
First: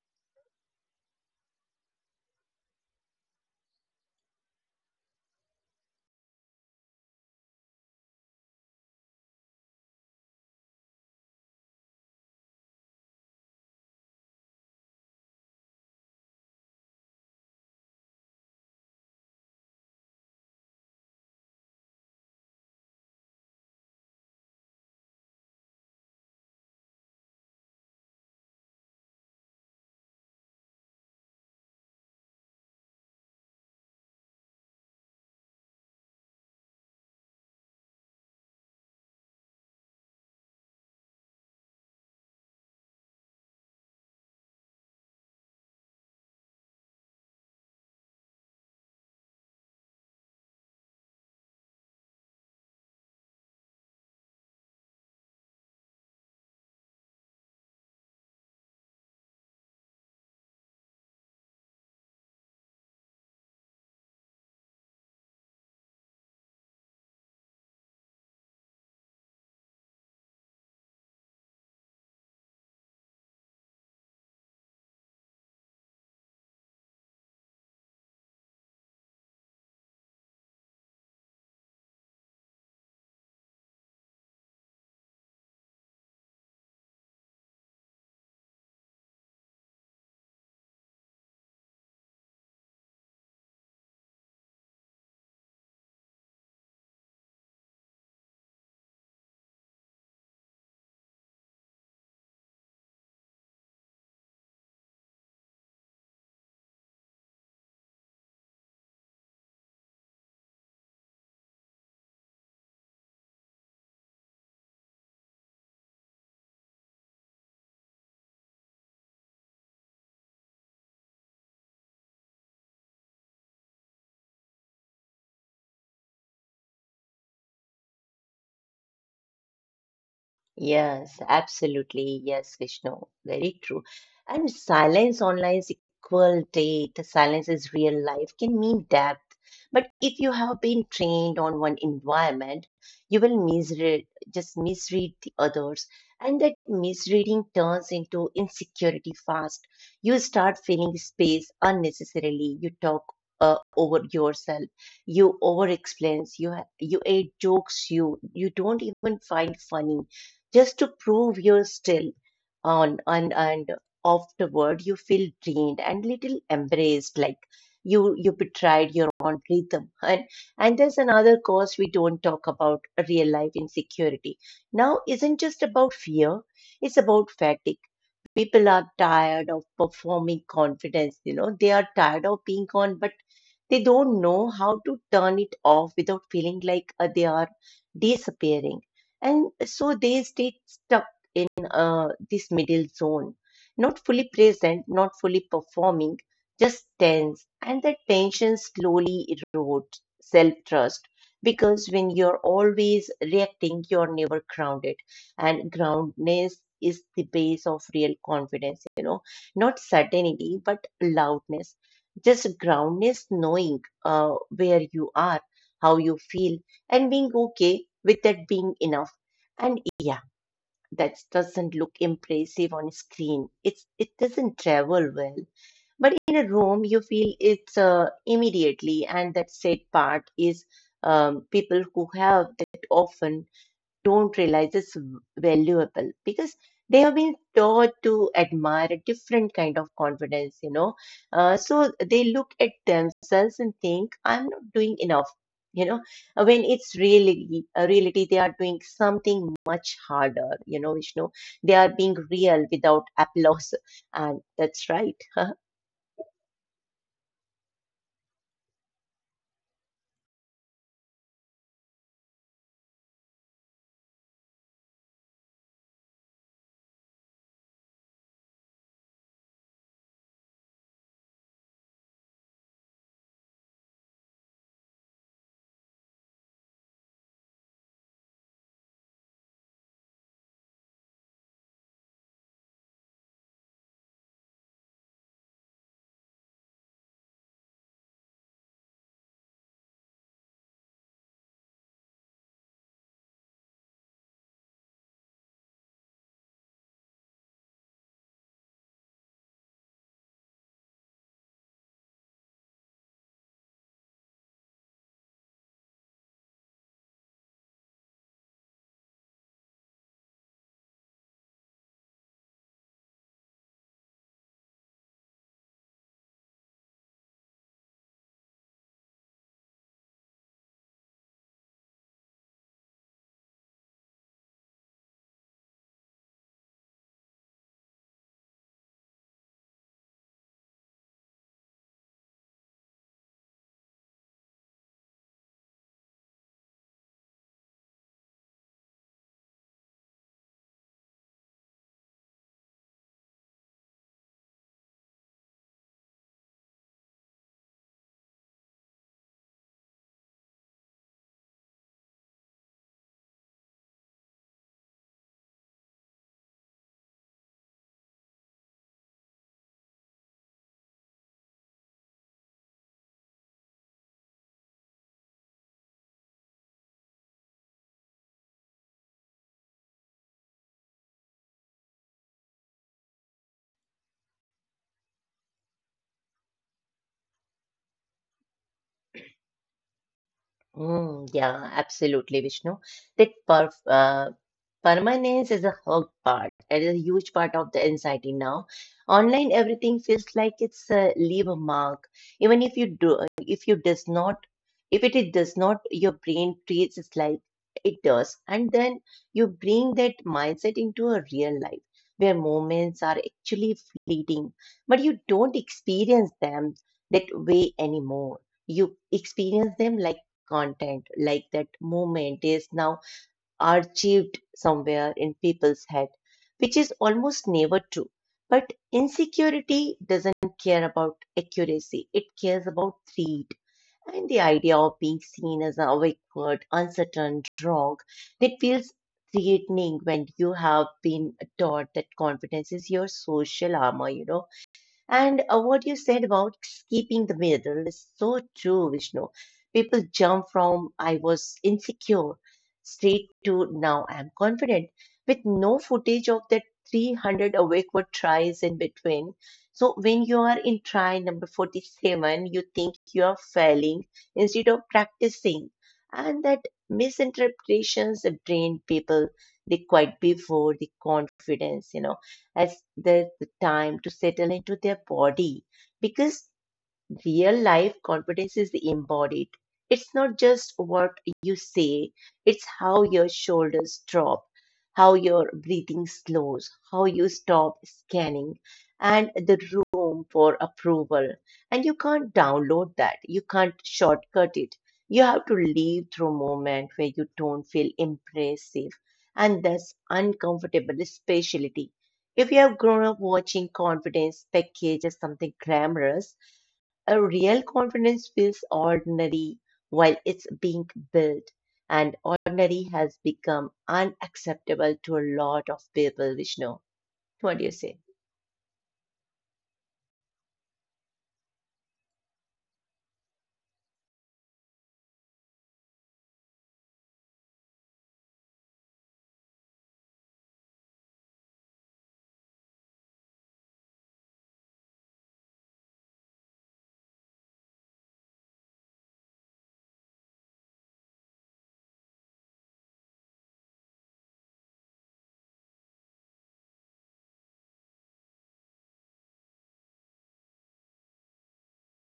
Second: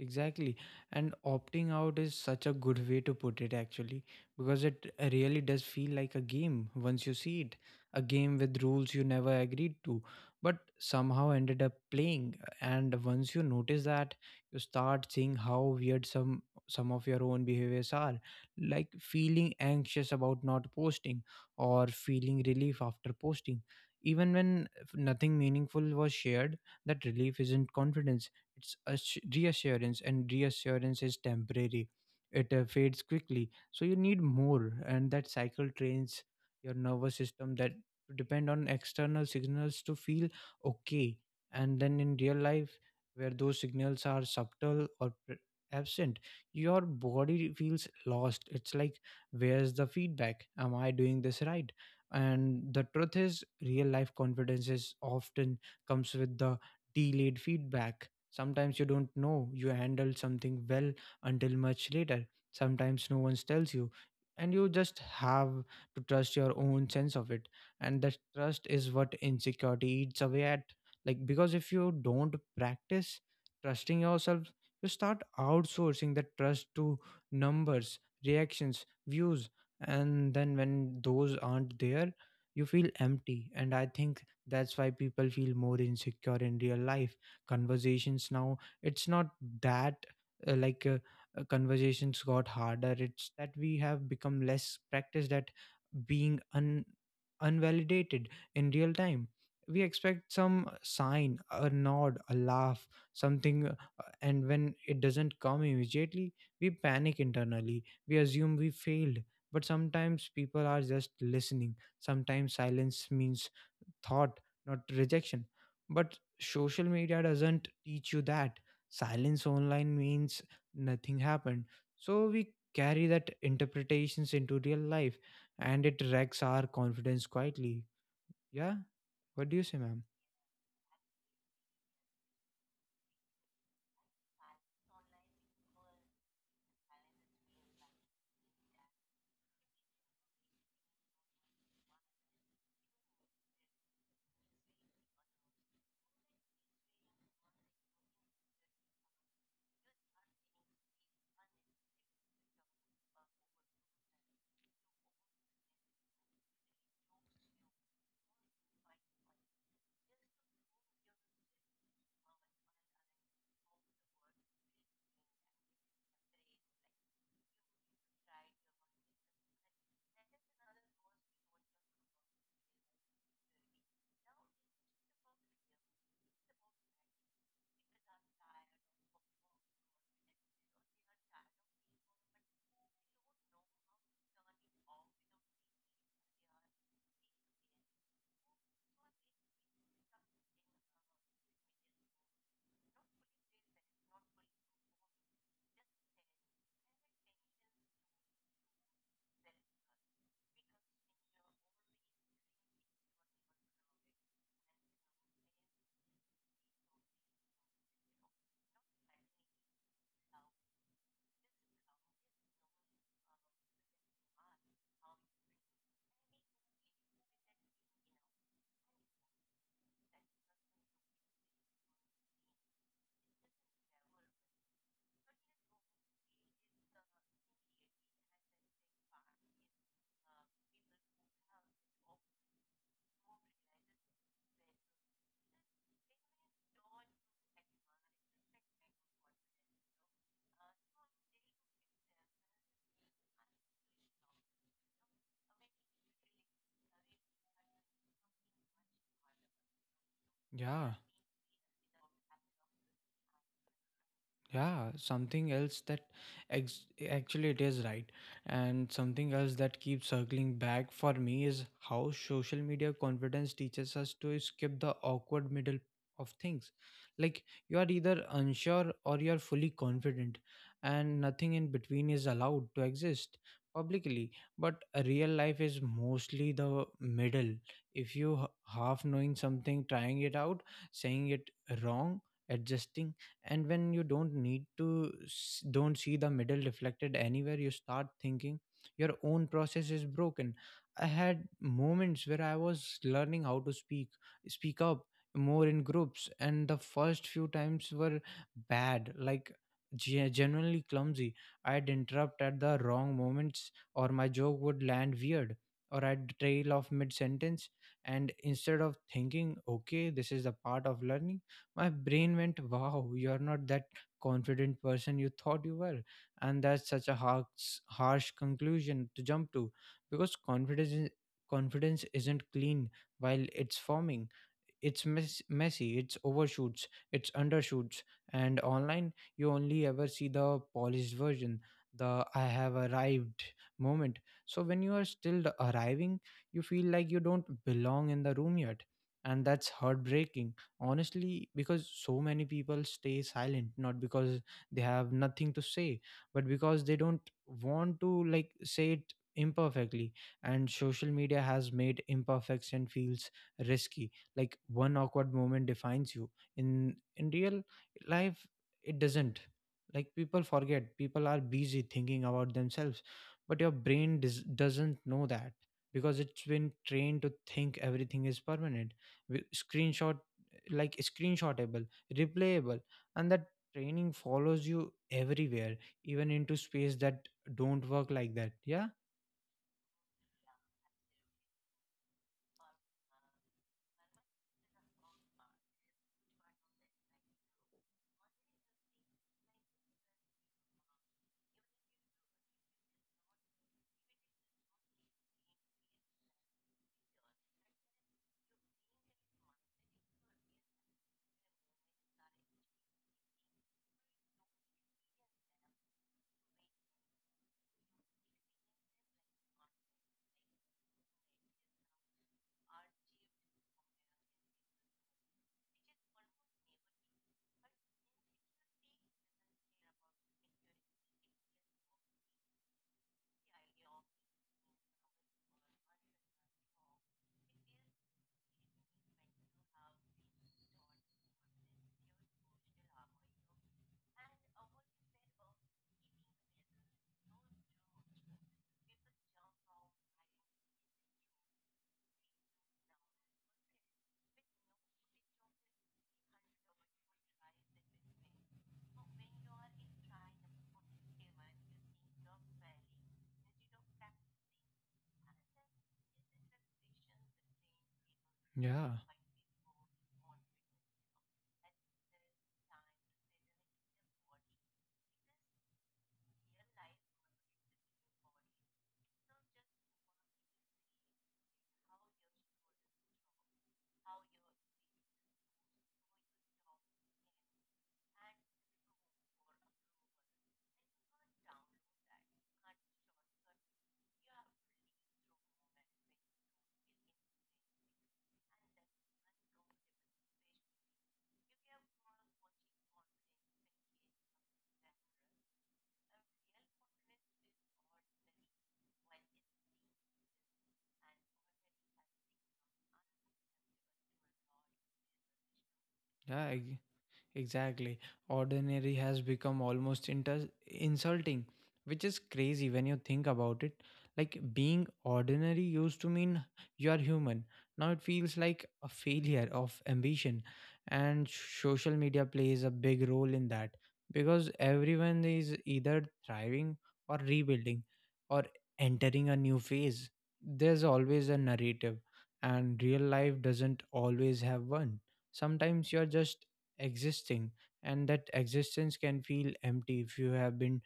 A: Exactly. And opting out is such a good way to put it, actually, because it really does feel like a game once you see it. A game with rules you never agreed to, but somehow ended up playing. And once you notice that, you start seeing how weird some some of your own behaviors are, like feeling anxious about not posting or feeling relief after posting. Even when nothing meaningful was shared, that relief isn't confidence, it's a sh- reassurance, and reassurance is temporary. It uh, fades quickly, so you need more, and that cycle trains your nervous system that to depend on external signals to feel okay. And then in real life, where those signals are subtle or pre- absent, your body feels lost. It's like, where's the feedback? Am I doing this right? And the truth is, real life confidence is often comes with the delayed feedback. Sometimes you don't know you handled something well until much later. Sometimes no one tells you, and you just have to trust your own sense of it. And that trust is what insecurity eats away at. Like, because if you don't practice trusting yourself, you start outsourcing that trust to numbers, reactions, views. And then when those aren't there, you feel empty. And I think that's why people feel more insecure in real life conversations now. It's not that, uh, like uh, uh, conversations got harder, it's that we have become less practiced at being un unvalidated in real time. We expect some sign, a nod, a laugh, something uh, And when it doesn't come immediately, we panic internally, we assume we failed. But sometimes people are just listening. Sometimes silence means thought, not rejection. But social media doesn't teach you that. Silence online means nothing happened. So we carry that interpretations into real life, and it wrecks our confidence quietly. Yeah? What do you say, ma'am?
B: Yes, absolutely. Yes, Vishnu. Very true. And silence online is equal date. Silence is real life can mean depth. But if you have been trained on one environment, you will misread, just misread the others. And that misreading turns into insecurity fast. You start filling space unnecessarily. You talk uh, over yourself. You over explain. You, ha- you add jokes you, you don't even find funny just to prove you're still on. And and afterward you feel drained and little embraced like you you betrayed your own rhythm. And and there's another cause we don't talk about. Real life insecurity now isn't just about fear, it's about fatigue. People are tired of performing confidence, you know, they are tired of being on, but they don't know how to turn it off without feeling like uh, they are disappearing. And so they stay stuck in uh, this middle zone, not fully present, not fully performing, just tense. And that tension slowly erodes self trust because when you're always reacting, you're never grounded. And groundness is the base of real confidence, you know, not certainty but loudness, just groundness, knowing uh, where you are, how you feel, and being okay with that being enough. And yeah, that doesn't look impressive on screen, it's it doesn't travel well, but in a room you feel it's uh, immediately. And that said part is um, people who have that often don't realize it's valuable because they have been taught to admire a different kind of confidence, you know. Uh, so they look at themselves and think, I'm not doing enough, you know. Uh, When it's really a reality, they are doing something much harder, you know, Vishnu. They are
A: Yeah.
B: being real without applause. And that's right.
A: Yeah, something else that ex- actually it is right. And something else that keeps circling back for me is how social media confidence teaches us to skip the awkward middle of things. Like, you are either unsure or you are fully confident, and nothing in between is allowed to exist publicly. But real life is mostly the middle. If you h- Half knowing something, trying it out, saying it wrong, adjusting. And when you don't need to s- don't see the middle reflected anywhere, you start thinking your own process is broken. I had moments where I was learning how to speak speak up more in groups, and the first few times were bad. Like, ge- genuinely clumsy. I'd interrupt at the wrong moments, or my joke would land weird, or I'd trail off mid sentence. And instead of thinking, okay, this is a part of learning, my brain went, wow, you're not that confident person you thought you were. And that's such a harsh, harsh conclusion to jump to. Because confidence is- confidence isn't clean while it's forming. It's mess- messy, it's overshoots, it's undershoots. And online, you only ever see the polished version, the I have arrived moment. So when you are still arriving, you feel like you don't belong in the room yet. And that's heartbreaking, honestly, because so many people stay silent, not because they have nothing to say, but because they don't want to like say it imperfectly. And social media has made imperfection feels risky, like one awkward moment defines you in in real life. It doesn't. Like, people forget, people are busy thinking about themselves, but your brain does, doesn't know that because it's been trained to think everything is permanent. Wi- screenshot like screenshotable, replayable, and that training follows you everywhere, even into space that don't work like that. Yeah.
B: Mm, yeah, absolutely, Vishnu. That perf uh, Permanence is a hug part. It is a huge part of the anxiety now. Online, everything feels like it's uh, leave a mark. Even if you do, if you does not, if it is does not, your brain treats it like it does, and then you bring that mindset into a real life where moments are actually fleeting, but you don't experience them that way anymore. You experience them like content, like that moment is now archived somewhere in people's head, which is almost never true. But insecurity doesn't care about accuracy, it cares about threat. And the idea of being seen as a awkward, uncertain, wrong, that feels threatening when you have been taught that confidence is your social armor, you know. And uh, what you said about keeping the middle is so true, Vishnu. People jump from I was insecure straight to now I'm confident with no footage of that three hundred awkward tries in between. So when you are in try number forty-seven, you think you are failing instead of practicing. And that misinterpretations drain people, they
A: Yeah,
B: quite before the confidence, you know, as the, the time to settle into their body because real life confidence is embodied. It's not just what you say, it's how your shoulders drop, how your breathing slows, how you stop scanning, and the room for approval. And you can't download that, you can't shortcut it. You have to live through a moment where you don't feel impressive and thus uncomfortable, especially if you have grown up watching confidence package as something glamorous. A real confidence feels ordinary while it's being built, and ordinary has become unacceptable to a lot of people, Vishnu.
A: yeah,
B: What do you say?
A: I, Exactly. Ordinary has become almost inter- insulting, which is crazy when you think about it. Like, being ordinary used to mean you are human. Now it feels like a failure of ambition. And social media plays a big role in that, because everyone is either thriving or rebuilding or entering a new phase. There's always a narrative, and real life doesn't always have one. Sometimes you're just existing, and that existence can feel empty if you have been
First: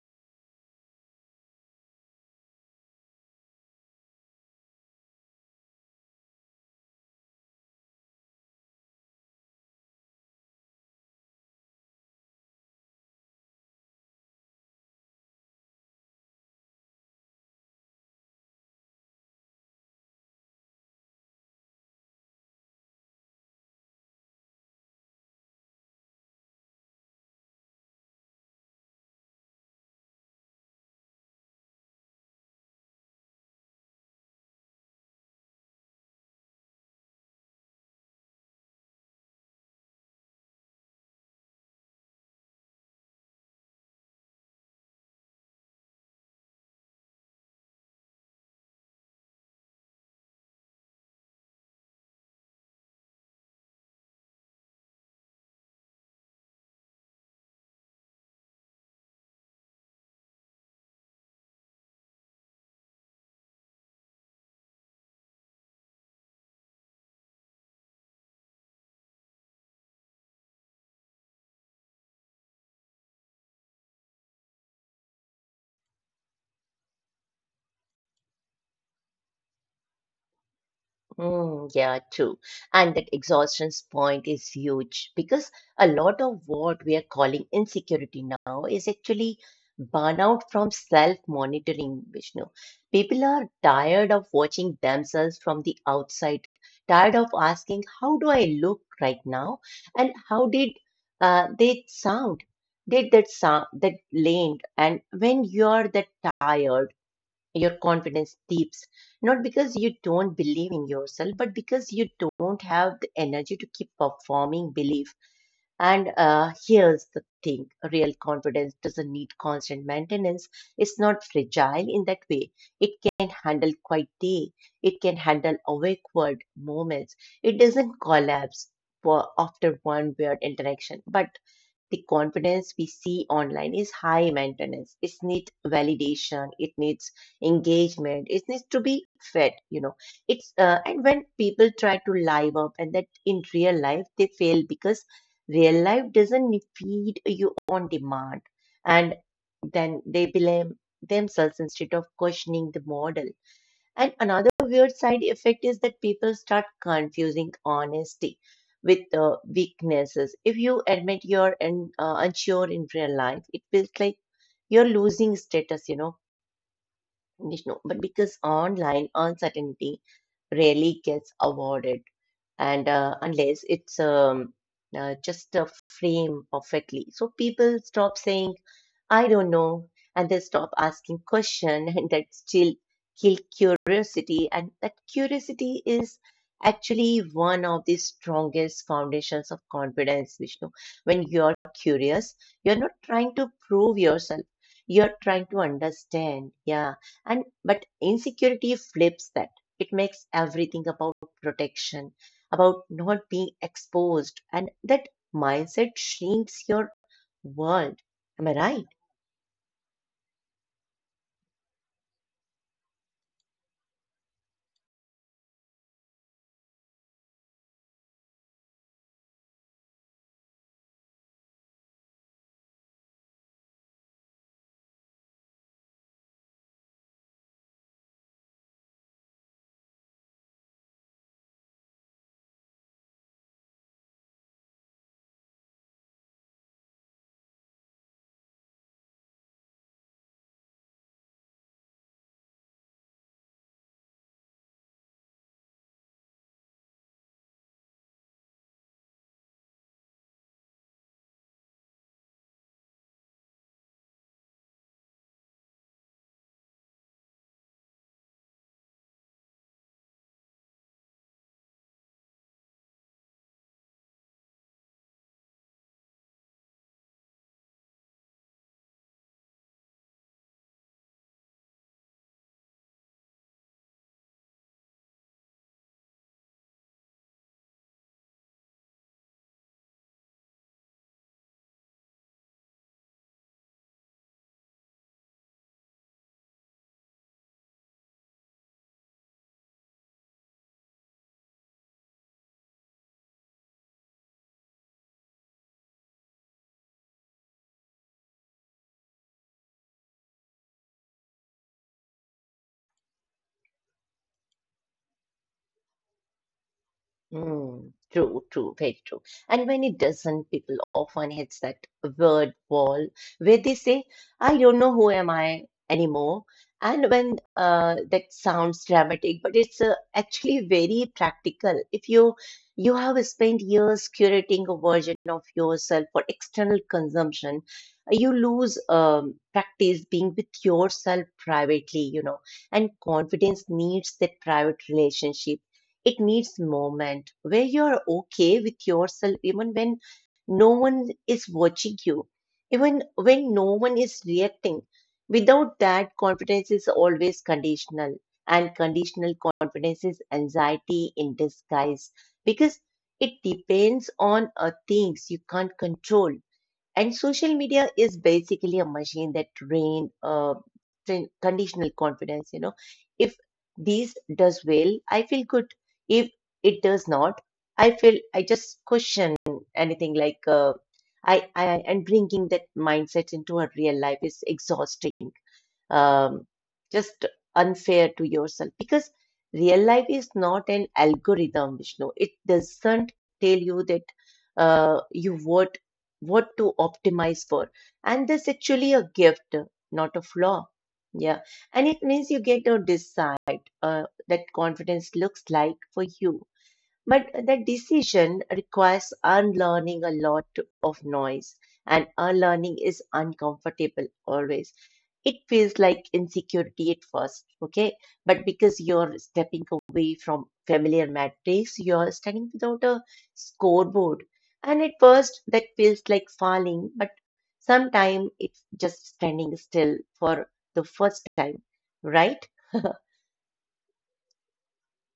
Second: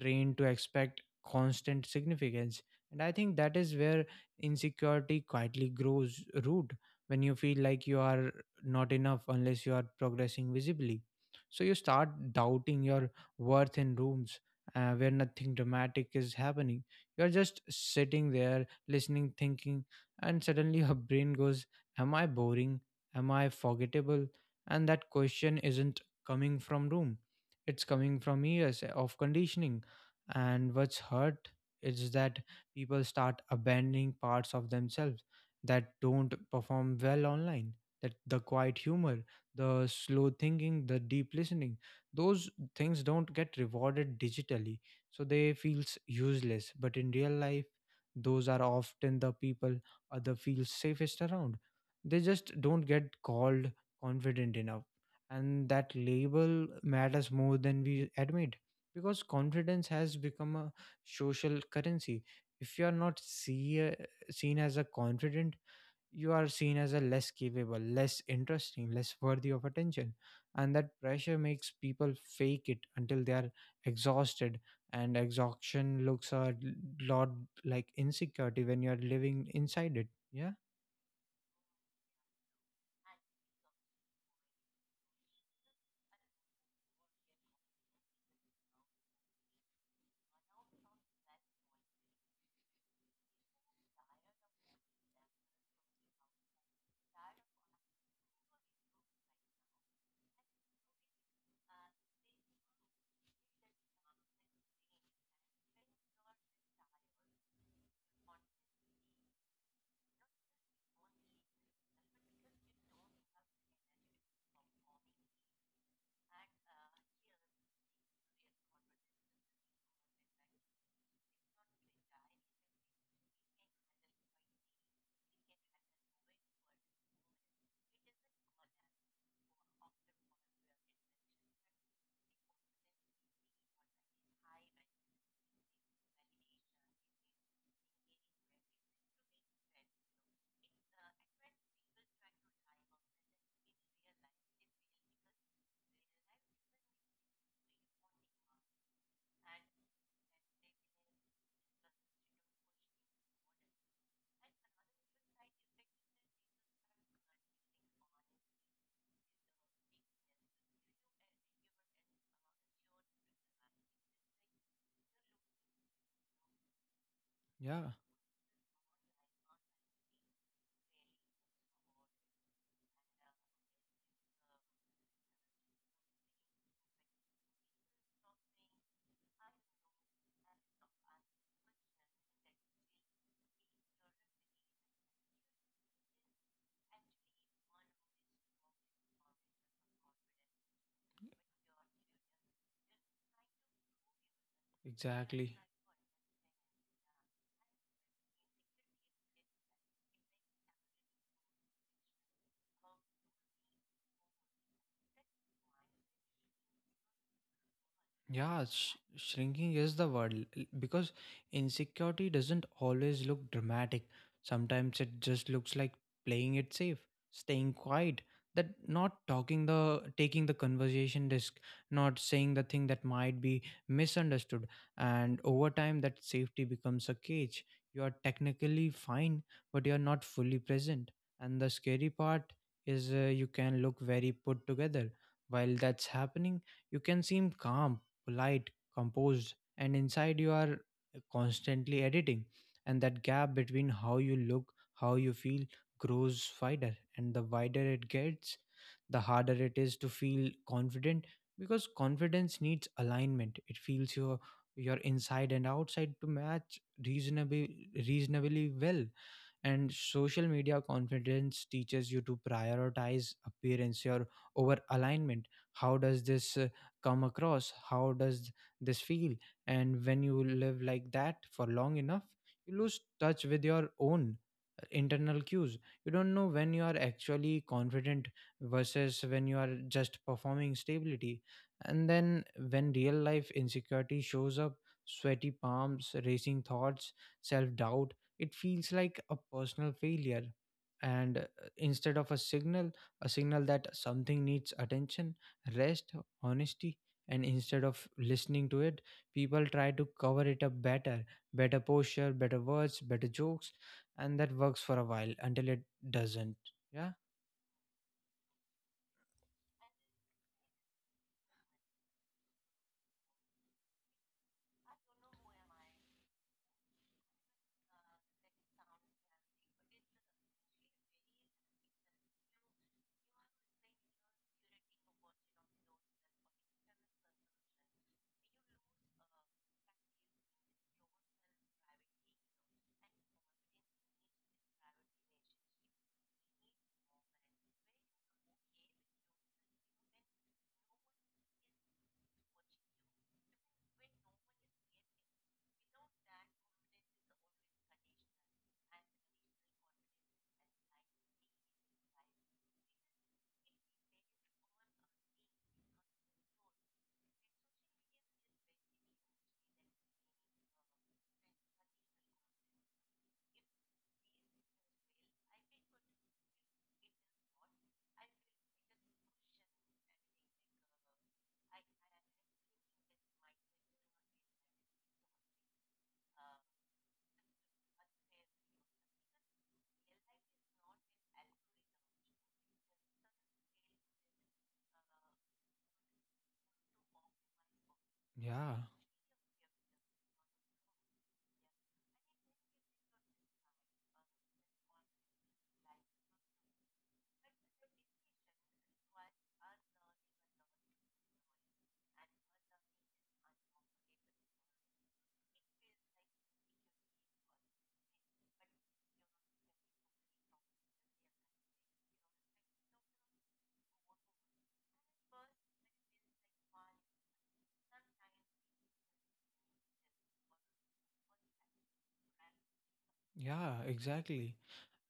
A: trained to expect constant significance. And I think that is where insecurity quietly grows root, when you feel like you are not enough unless you are progressing visibly. So you start doubting your worth in rooms uh, where nothing dramatic is happening. You're just sitting there, listening, thinking, and suddenly your brain goes, am I boring? Am I forgettable? And that question isn't coming from room, it's coming from years of conditioning. And what's hurt is that people start abandoning parts of themselves that don't perform well online, that the quiet humor, the slow thinking, the deep listening, those things don't get rewarded digitally, so they feels useless. But in real life, those are often the people other feel safest around. They just don't get called confident enough. And that label matters more than we admit because confidence has become a social currency. If you are not see, uh, seen as a confident, you are seen as a less capable, less interesting, less worthy of attention. And that pressure makes people fake it until they are exhausted. And exhaustion looks a lot like insecurity when you're living inside it. Yeah,
B: Mm, yeah, true. And that exhaustion's point is huge because a lot of what we are calling insecurity now is actually burnout from self-monitoring, Vishnu. People are tired of watching themselves from the outside, tired of asking, how do I look right now? And how did uh, they sound? Did that sound that lane? And when you're that tired, your confidence dips, not because you don't believe in yourself, but because you don't have the energy to keep performing belief. And uh, here's the thing, real confidence doesn't need constant maintenance. It's not fragile in that way. It can handle quiet day, it can handle awkward moments. It doesn't collapse for after one weird interaction. But the confidence we see online is high maintenance. It needs validation. It needs engagement. It needs to be fed. You know, it's uh, and when people try to live up, and that in real life they fail because real life doesn't need- feed you on demand, and then they blame themselves instead of questioning the model. And another weird side effect is that people start confusing honesty with uh, weaknesses. If you admit you're un- uh, unsure in real life, it feels like you're losing status, you know, Vishnu.
A: yeah,
B: But because online uncertainty rarely gets awarded, and uh, unless it's um, uh, just a frame perfectly. So people stop saying, I don't know, and they stop asking question, and that still kill curiosity. And that curiosity is actually one of the strongest foundations of confidence, Vishnu. When you're curious, you're not trying to prove yourself. You're trying to
A: exactly.
B: understand, yeah. And but insecurity flips that. It makes everything about protection about not being exposed and that mindset shrinks your world, am I
A: Yeah,
B: right?
A: sh- shrinking is the word l- because insecurity doesn't always look dramatic. Sometimes it just looks like playing it safe, staying quiet, that not talking the taking the conversation risk, not saying the thing that might be misunderstood. And over time that safety becomes a cage. You are technically fine, but you are not fully present. And the scary part is uh, you can look very put together. While that's happening, you can seem calm, polite, composed, and inside you are constantly editing. And that gap between how you look, how you feel grows wider. And the wider it gets, the harder it is to feel confident because confidence needs alignment. It feels your your inside and outside to match reasonably reasonably well. And social media confidence teaches you to prioritize appearance your over alignment. How does this uh, come across? How does this feel? And when you live like that for long enough, you lose touch with your own internal cues. You don't know when you are actually confident versus when you are just performing stability. And then when real life insecurity shows up, sweaty palms, racing thoughts, self doubt, it feels like a personal failure, and uh, instead of a signal, a signal that something needs attention, rest, honesty. And instead of listening to it, people try to cover it up better: better posture, better words, better jokes. And that works for a while until it doesn't. Yeah.
B: Mm, true, true, very true. And when it doesn't, people often hits that word wall where they say, I don't know who am I anymore. And when uh, that sounds dramatic, but it's uh, actually very practical. If you you have spent years curating a version of yourself for external consumption, you lose um, practice being with yourself privately, you know, and confidence needs that private relationship. It needs moment where you're okay with yourself even when no one is watching you, even when no one is reacting. Without that, confidence is always conditional, and conditional confidence is anxiety in disguise because it depends on uh, things you can't control. And social media is basically a machine that train, uh, train conditional confidence. You know, if this does well, I feel good. If it does not, I feel I just question anything like uh, I, I and bringing that mindset into our real life is exhausting, um, just unfair to yourself because real life is not an algorithm, Vishnu. It doesn't tell you that uh, you what what to optimize for, and that's
A: Yeah,
B: actually a gift, not a flaw. Yeah, and it means you get to decide uh, that confidence looks like for you, but that decision requires unlearning a lot of noise, and unlearning is uncomfortable always. It feels like insecurity at first, okay? But because you're stepping away from familiar metrics, you're standing without a scoreboard. And at first, that feels like falling, but sometimes it's just standing still for the first time, right?
A: yeah, exactly.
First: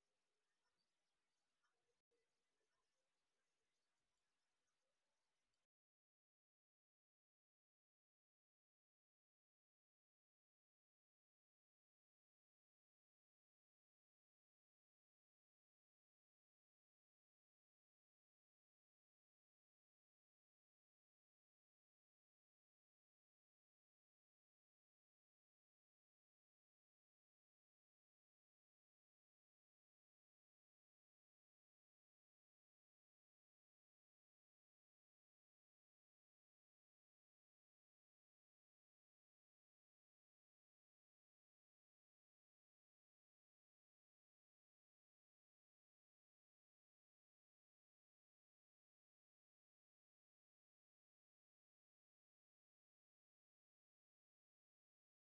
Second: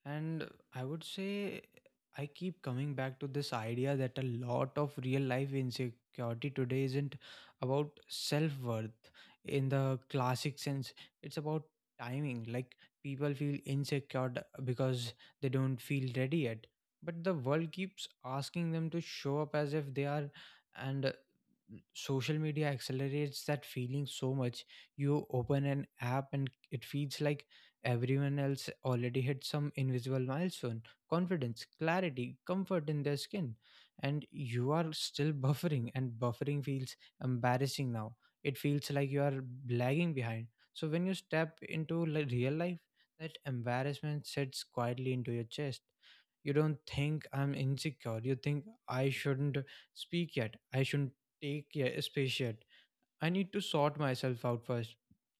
A: And I would say I keep coming back to this idea that a lot of real life insecurity today isn't about self worth in the classic sense, it's about timing. Like, people feel insecure d- because they don't feel ready yet. But the world keeps asking them to show up as if they are, and uh, social media accelerates that feeling so much. You open an app and it feels like everyone else already hit some invisible milestone: confidence, clarity, comfort in their skin. And you are still buffering, and buffering feels embarrassing now. It feels like you are lagging behind. So when you step into li- real life, that embarrassment sits quietly into your chest. You don't think I'm insecure. You think I shouldn't speak yet. I shouldn't take, yeah, space yet. I need to sort myself out first.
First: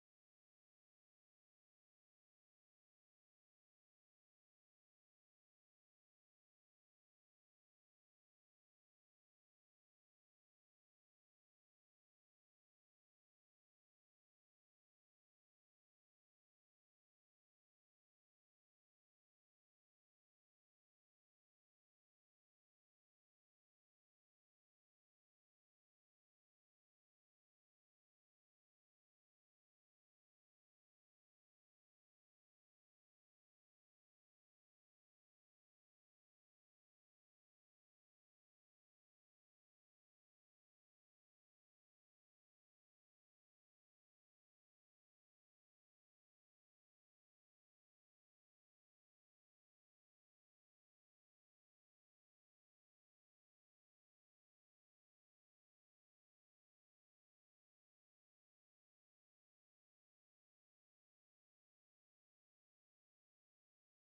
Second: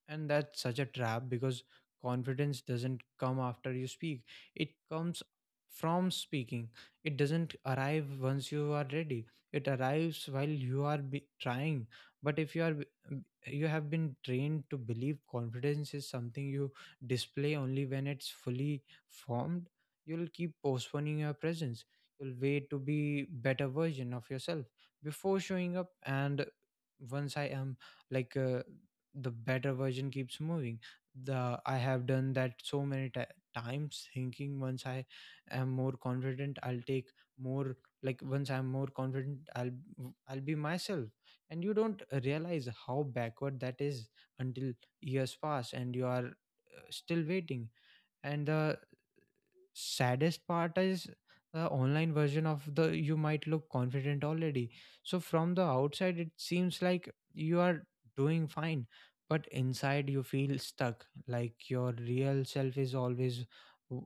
A: And that's such a trap because confidence doesn't come after you speak, it comes from speaking. It doesn't arrive once you are ready, it arrives while you are be- trying. But if you are b- you have been trained to believe confidence is something you display only when it's fully formed, you'll keep postponing your presence. You'll wait to be better version of yourself before showing up. And once I am, like, uh, the better version keeps moving. The I have done that so many ti times thinking once I am more confident, I'll take more, like once I'm more confident, i'll I'll be myself. And you don't realize how backward that is until years pass and you are, uh, still waiting. And the saddest part is the online version of the you might look confident already, so from the outside it seems like you are doing fine. But inside you feel stuck, like your real self is always w-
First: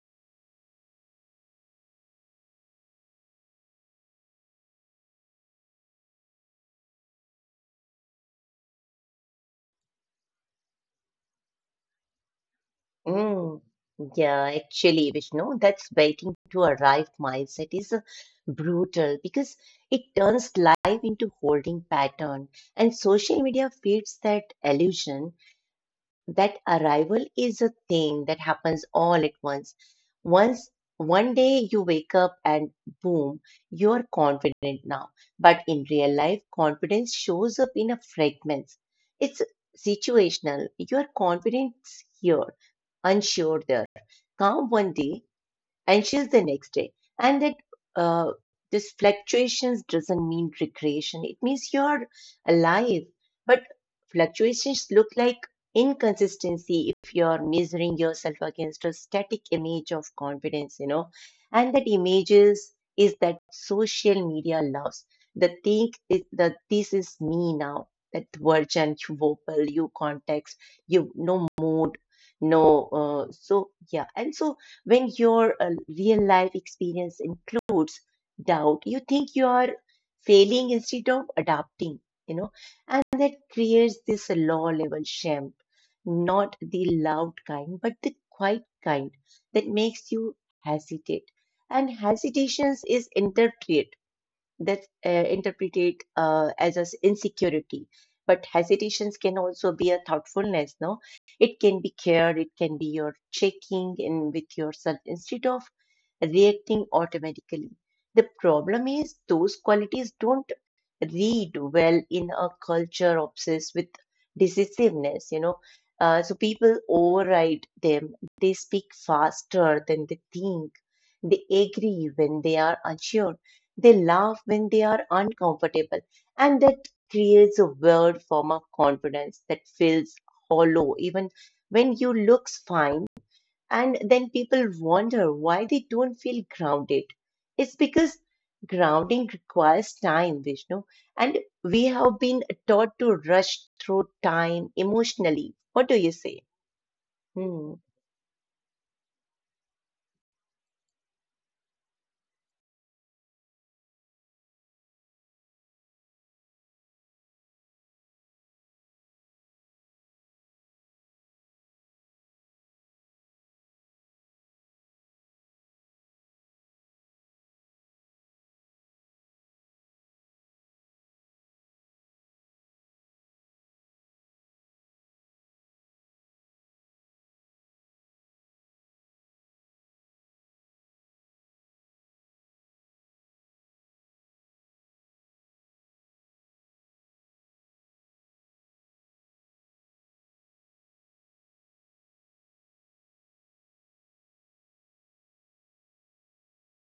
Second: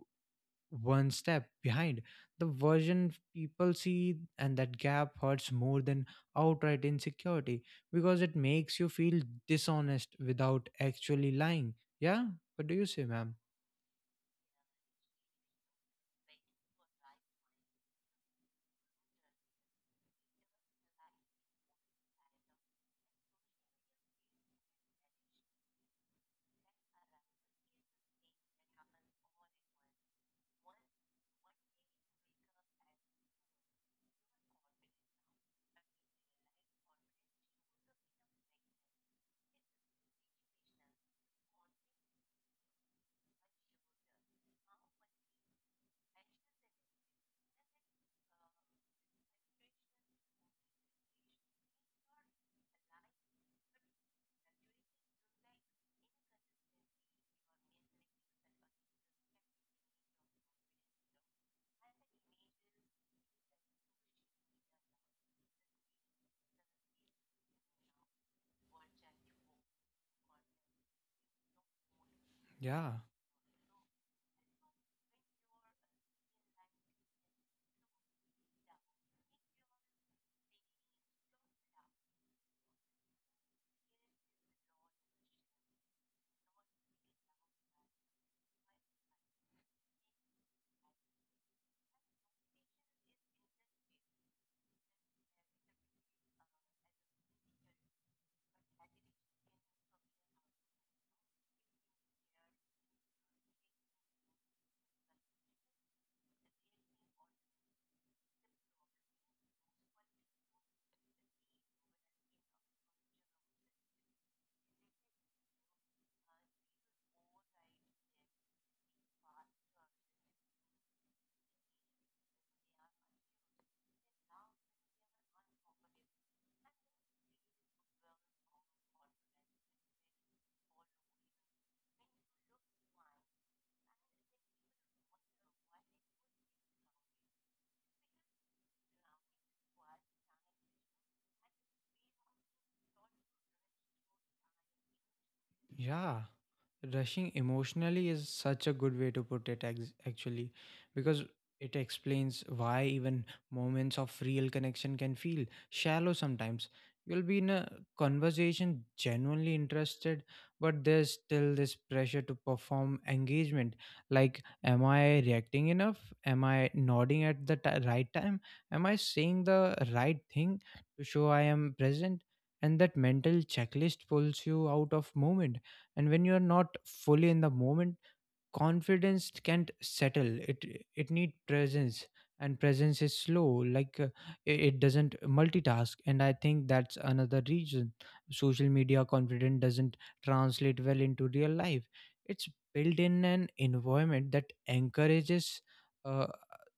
A: one step behind the version people see, and that gap hurts more than outright insecurity because it makes you feel dishonest without actually lying. Yeah. What do you say, ma'am?
B: Mm, yeah, actually, Vishnu, that's waiting to arrive mindset is uh, brutal because it turns life into holding pattern, and social media feeds that illusion that arrival is a thing that happens all at once. Once one day you wake up and boom, you're confident now. But in real life, confidence shows up in a fragments. It's situational. You're confident here, unsure there, calm one day, anxious the next day, and that uh, this fluctuations doesn't mean regression. It means you're alive. But fluctuations look like inconsistency if you're measuring yourself against a static image of confidence, you know. And that images is that social media loves. The think is that this is me now. That version, you vocal, you context, you no mood, no,
A: Yeah.
B: uh, so yeah, and so when your uh, real life experience includes doubt, you think you are failing instead of adapting, you know, and that creates this low level shame, not the loud kind, but the quiet kind that makes you hesitate. And hesitations is interpreted, that's uh, interpreted uh, as a s- insecurity, but hesitations can also be a thoughtfulness, no, it can be care, it can be your checking in with yourself instead of reacting automatically. The problem is those qualities don't read well in a culture obsessed with decisiveness, you know. Uh, so people override them. They speak faster than they think. They agree when they are unsure. They laugh when they are uncomfortable. And that creates a weird form of confidence that feels hollow, even when you looks fine, and then people wonder why they don't feel grounded. It's because grounding requires time, Vishnu. And we have been taught to rush through time emotionally. What do you
A: Yeah,
B: say?
A: rushing
B: Hmm.
A: emotionally is such a good way to put it, ex- actually, because it explains why even moments of real connection can feel shallow sometimes. You'll be in a conversation genuinely interested, but there's still this pressure to perform engagement. Like, am I reacting enough? Am I nodding at the ti right time? Am I saying the right thing to show I am present? And that mental checklist pulls you out of moment. And when you are not fully in the moment, confidence can't settle it. It need presence, and presence is slow. Like, uh, i- it doesn't multitask. And I think that's another reason social media confidence doesn't translate well into real life. It's built in an environment that encourages uh,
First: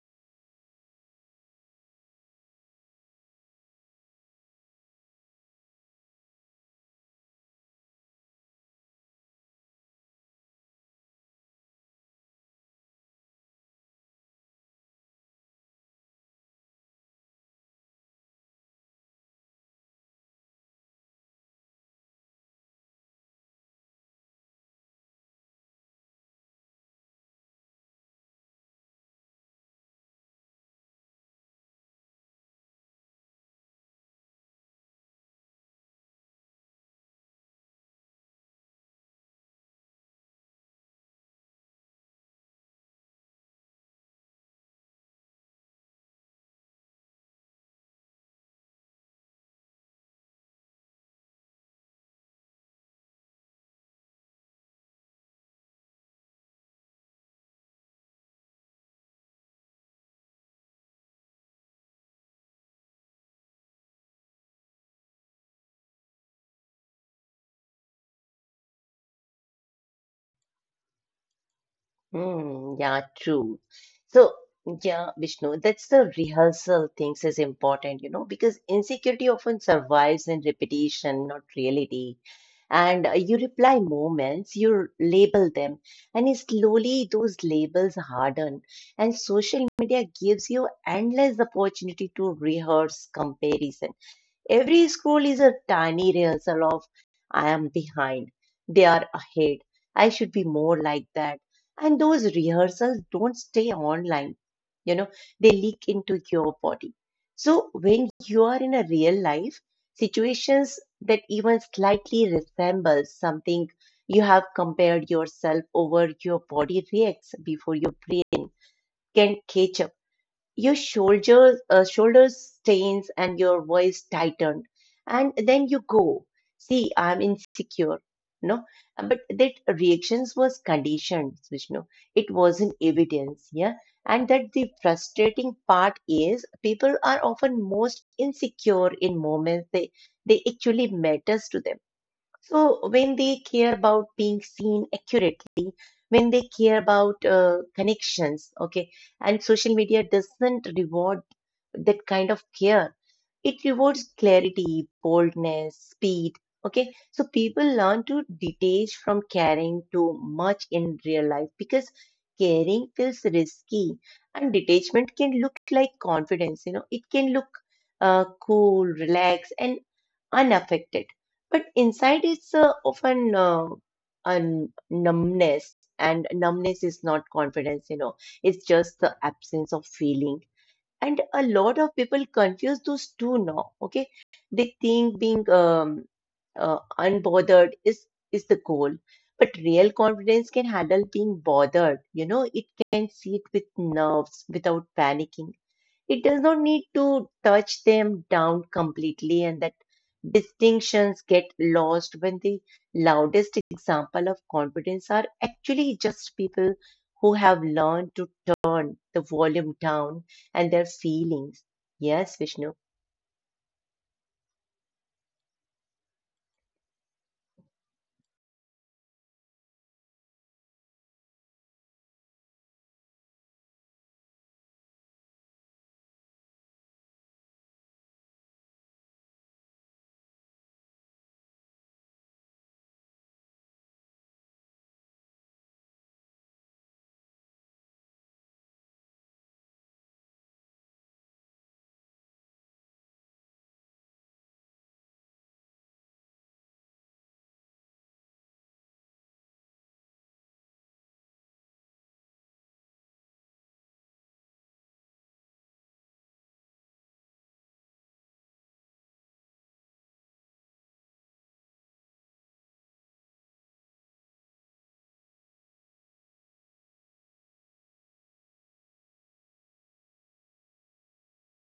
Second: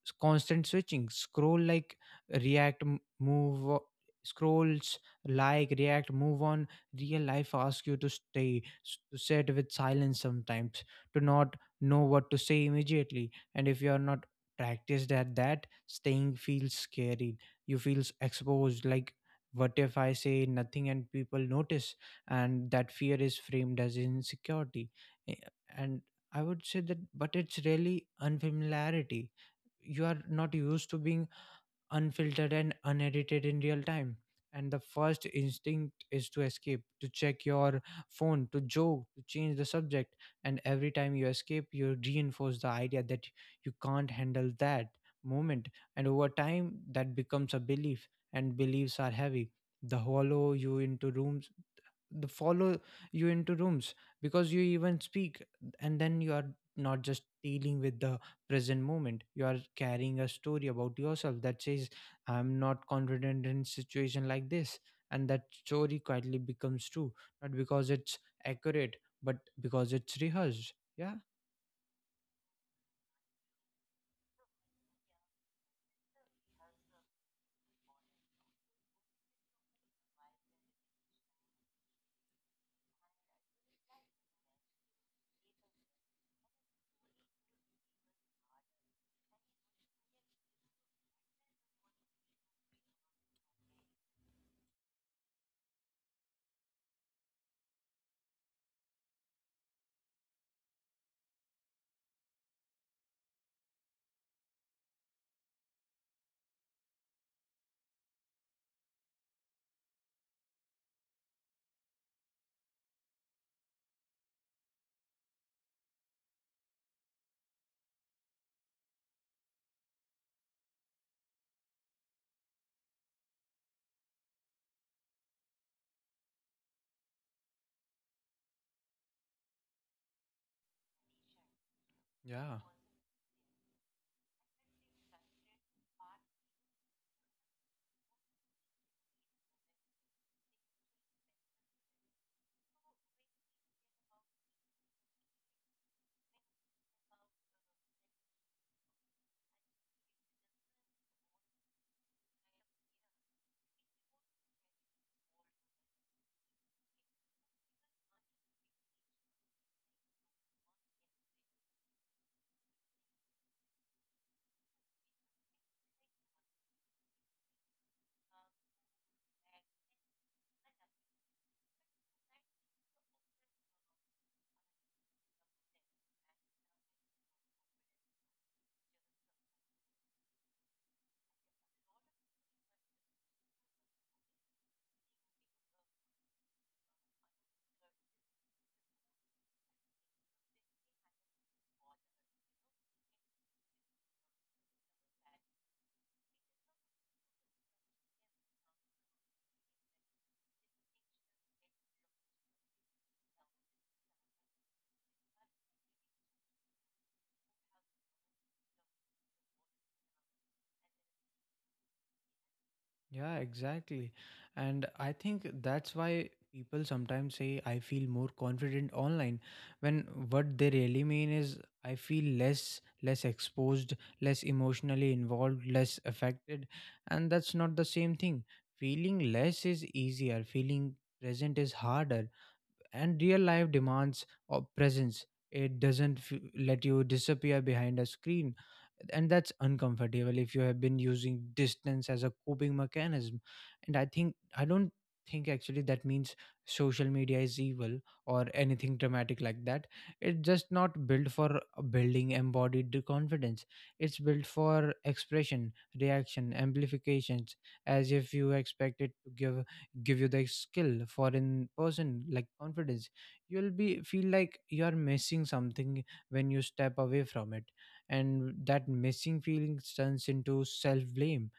A: s- constant switching, scroll like react m- move o- scrolls like react move on. Real life asks you to stay s- to sit with silence sometimes, to not know what to say immediately. And if you are not practiced at that, staying feels scary. You feels exposed, like what if I say nothing and people notice? And that fear is framed as insecurity. Eh, and I would say that, but it's really unfamiliarity. You are not used to being unfiltered and unedited in real time. And the first instinct is to escape, to check your phone, to joke, to change the subject. And every time you escape, you reinforce the idea that you can't handle that moment. And over time, that becomes a belief, and beliefs are heavy. The hollow you into rooms, the follow you into rooms, because you even speak. And then you are not just dealing with the present moment, you are carrying a story about yourself that says I'm not confident in situation like this. And that story quietly becomes true, not because it's accurate, but because it's rehearsed. Yeah.
B: Hmm. Yeah, true. So, yeah, Vishnu, that's the rehearsal things is important, you know, because insecurity often survives in repetition, not reality. and uh, you reply moments, you label them, and slowly those labels harden. And social media gives you endless opportunity to rehearse comparison. Every scroll is a tiny rehearsal of I am behind, they are ahead, I should be more like that. And those rehearsals don't stay online, you know, they leak into your body. So when you are in a real life, situations that even slightly resemble something you have compared yourself over, your body reacts before your brain can catch up. Your shoulders, uh, shoulders stains and your voice tightened. And then you go, see, I'm insecure. No, but that reactions was conditioned, Vishnu. It
A: Yeah.
B: wasn't evidence. Yeah. And that the frustrating part is people are often most insecure in moments they, they actually matters to them. So when they care about being seen accurately, when they care about uh, connections, okay, and social media doesn't reward that kind of care. It rewards clarity, boldness, speed, okay. So people learn to detach from caring too much in real life because caring feels risky, and detachment can look like confidence. You know, it can look uh, cool, relaxed, and unaffected. But inside is uh, often uh, a numbness, and numbness is not confidence, you know, it's just the absence of feeling. And a lot of people confuse those two now, okay? They think being um, uh, unbothered is, is the goal. But real confidence can handle being bothered, you know, it can sit with nerves without panicking. It does not need to touch them down completely, and that distinctions get lost when the loudest example of confidence are actually just people who have learned to turn the volume down and their feelings. Yes, Vishnu.
A: Yeah, exactly. And I think that's why people sometimes say I feel more confident online, when what they really mean is I feel less less exposed, less emotionally involved, less affected, and that's not the same thing. Feeling less is easier, feeling present is harder. And real life demands of presence, it doesn't f- let you disappear behind a screen. And that's uncomfortable if you have been using distance as a coping mechanism. And I think I don't think actually that means social media is evil or anything dramatic like that. It's just not built for building embodied confidence. It's built for expression, reaction, amplifications, as if you expect it to give give you the skill for in person like confidence. You'll be feel like you're missing something when you step away from it, and that missing feeling turns into self blame,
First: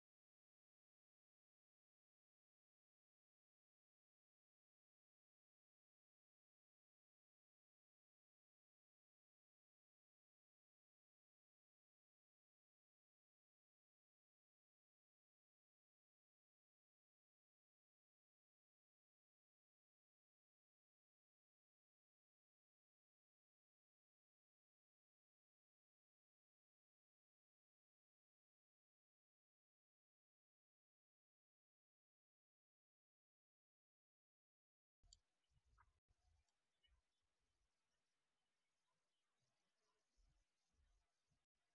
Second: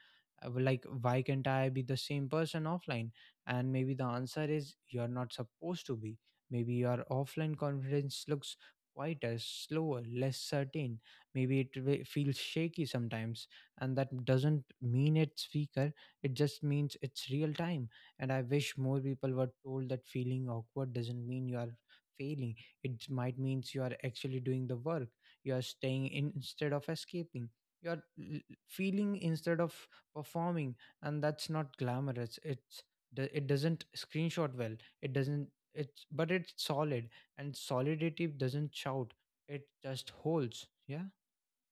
A: like why can't I be the same person offline? And maybe the answer is you're not supposed to be. Maybe your offline confidence looks quieter, slower, less certain. Maybe it wi- feels shaky sometimes, and that doesn't mean it's weaker. It just means it's real time. And I wish more people were told that feeling awkward doesn't mean you are failing. It might means you are actually doing the work. You are staying in instead of escaping. You are l- feeling instead of performing, and that's not glamorous. It's do- it doesn't screenshot well. It doesn't. It's But it's solid, and solidity doesn't shout. It just holds. Yeah.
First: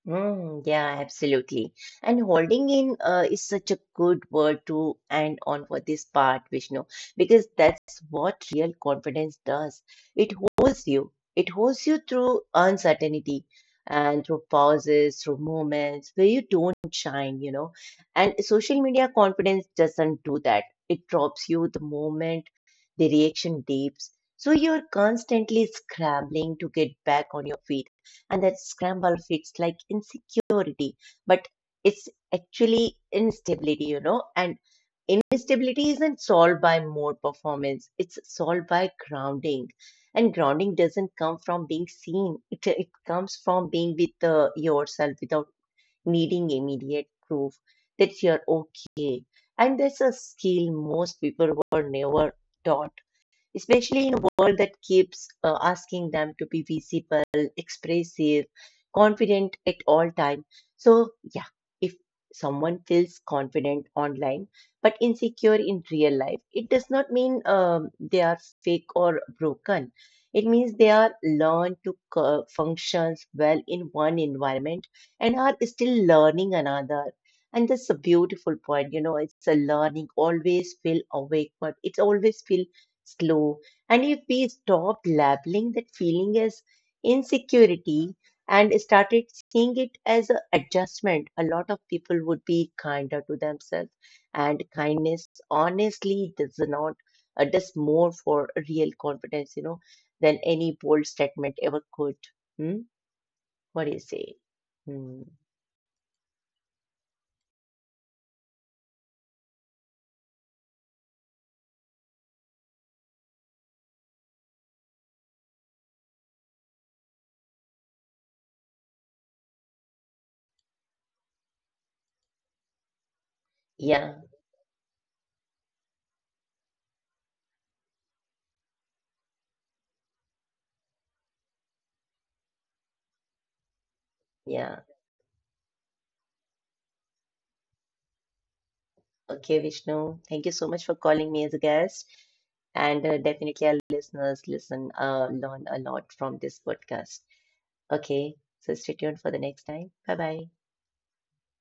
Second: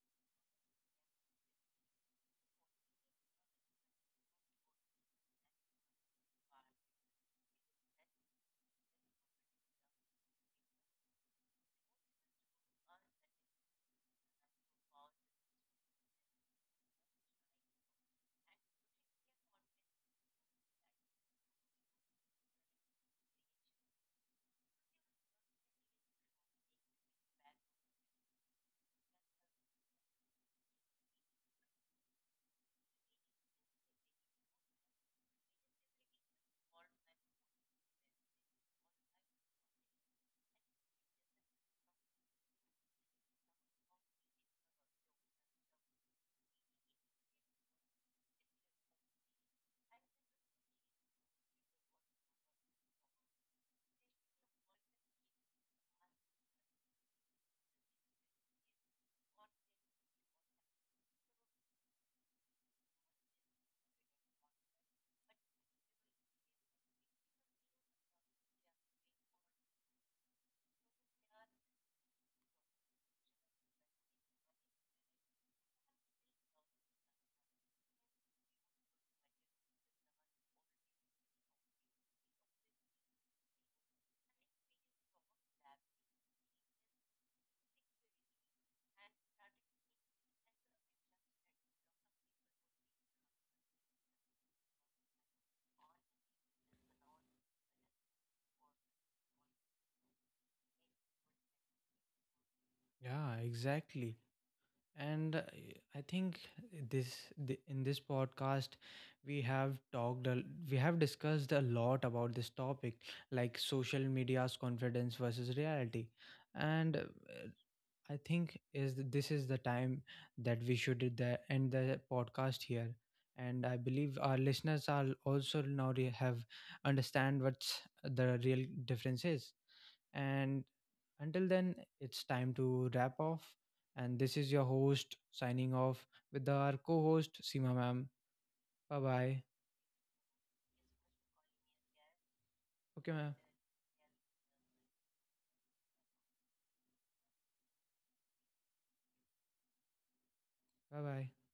B: Mm, yeah, absolutely. And holding in uh, is such a good word to end on for this part, Vishnu, because that's what real confidence does. It holds you. It holds you through uncertainty and through pauses, through moments where you don't shine, you know. And social media confidence doesn't do that. It drops you the moment the reaction deeps. So you're constantly scrambling to get back on your feet, and that scramble feels like insecurity, but it's actually instability, you know. And instability isn't solved by more performance, it's solved by grounding. And grounding doesn't come from being seen, it, it comes from being with uh, yourself without needing immediate proof that you're okay. And that's a skill most people were never taught, especially in a world that keeps uh, asking them to be visible, expressive, confident at all time. So yeah, if someone feels confident online but insecure in real life, it does not mean um, they are fake or broken. It means they are learned to co- functions well in one environment and are still learning another. And that's a beautiful point. You know, it's a learning. Always feel awake, but it's always feel slow. And if we stopped labeling that feeling as insecurity and started seeing it as an adjustment, a lot of people would be kinder to themselves. And kindness, honestly, does not uh, does more for real confidence, you know, than any bold statement ever could. Hmm?
A: Yeah,
B: What do you
A: exactly.
B: say? Hmm.
A: And uh, I think this the, in this podcast we have talked a- we have discussed a lot about this topic, like social media's confidence versus reality. And uh, I think is th- this is the time that we should did the, end the podcast here, and I believe
B: Yeah,
A: our listeners are also now re- have understand what's the real difference is. And until then, it's time to wrap off. And this is your
B: yeah.
A: host signing off with our co-host Seema ma'am. Bye bye.
B: Okay, Vishnu, thank you so much for calling me as a guest.
A: Okay,
B: And uh,
A: ma'am.
B: definitely, our listeners listen, uh, learn a lot from this podcast. Okay, so stay tuned for the next time. Bye bye.
A: Bye bye.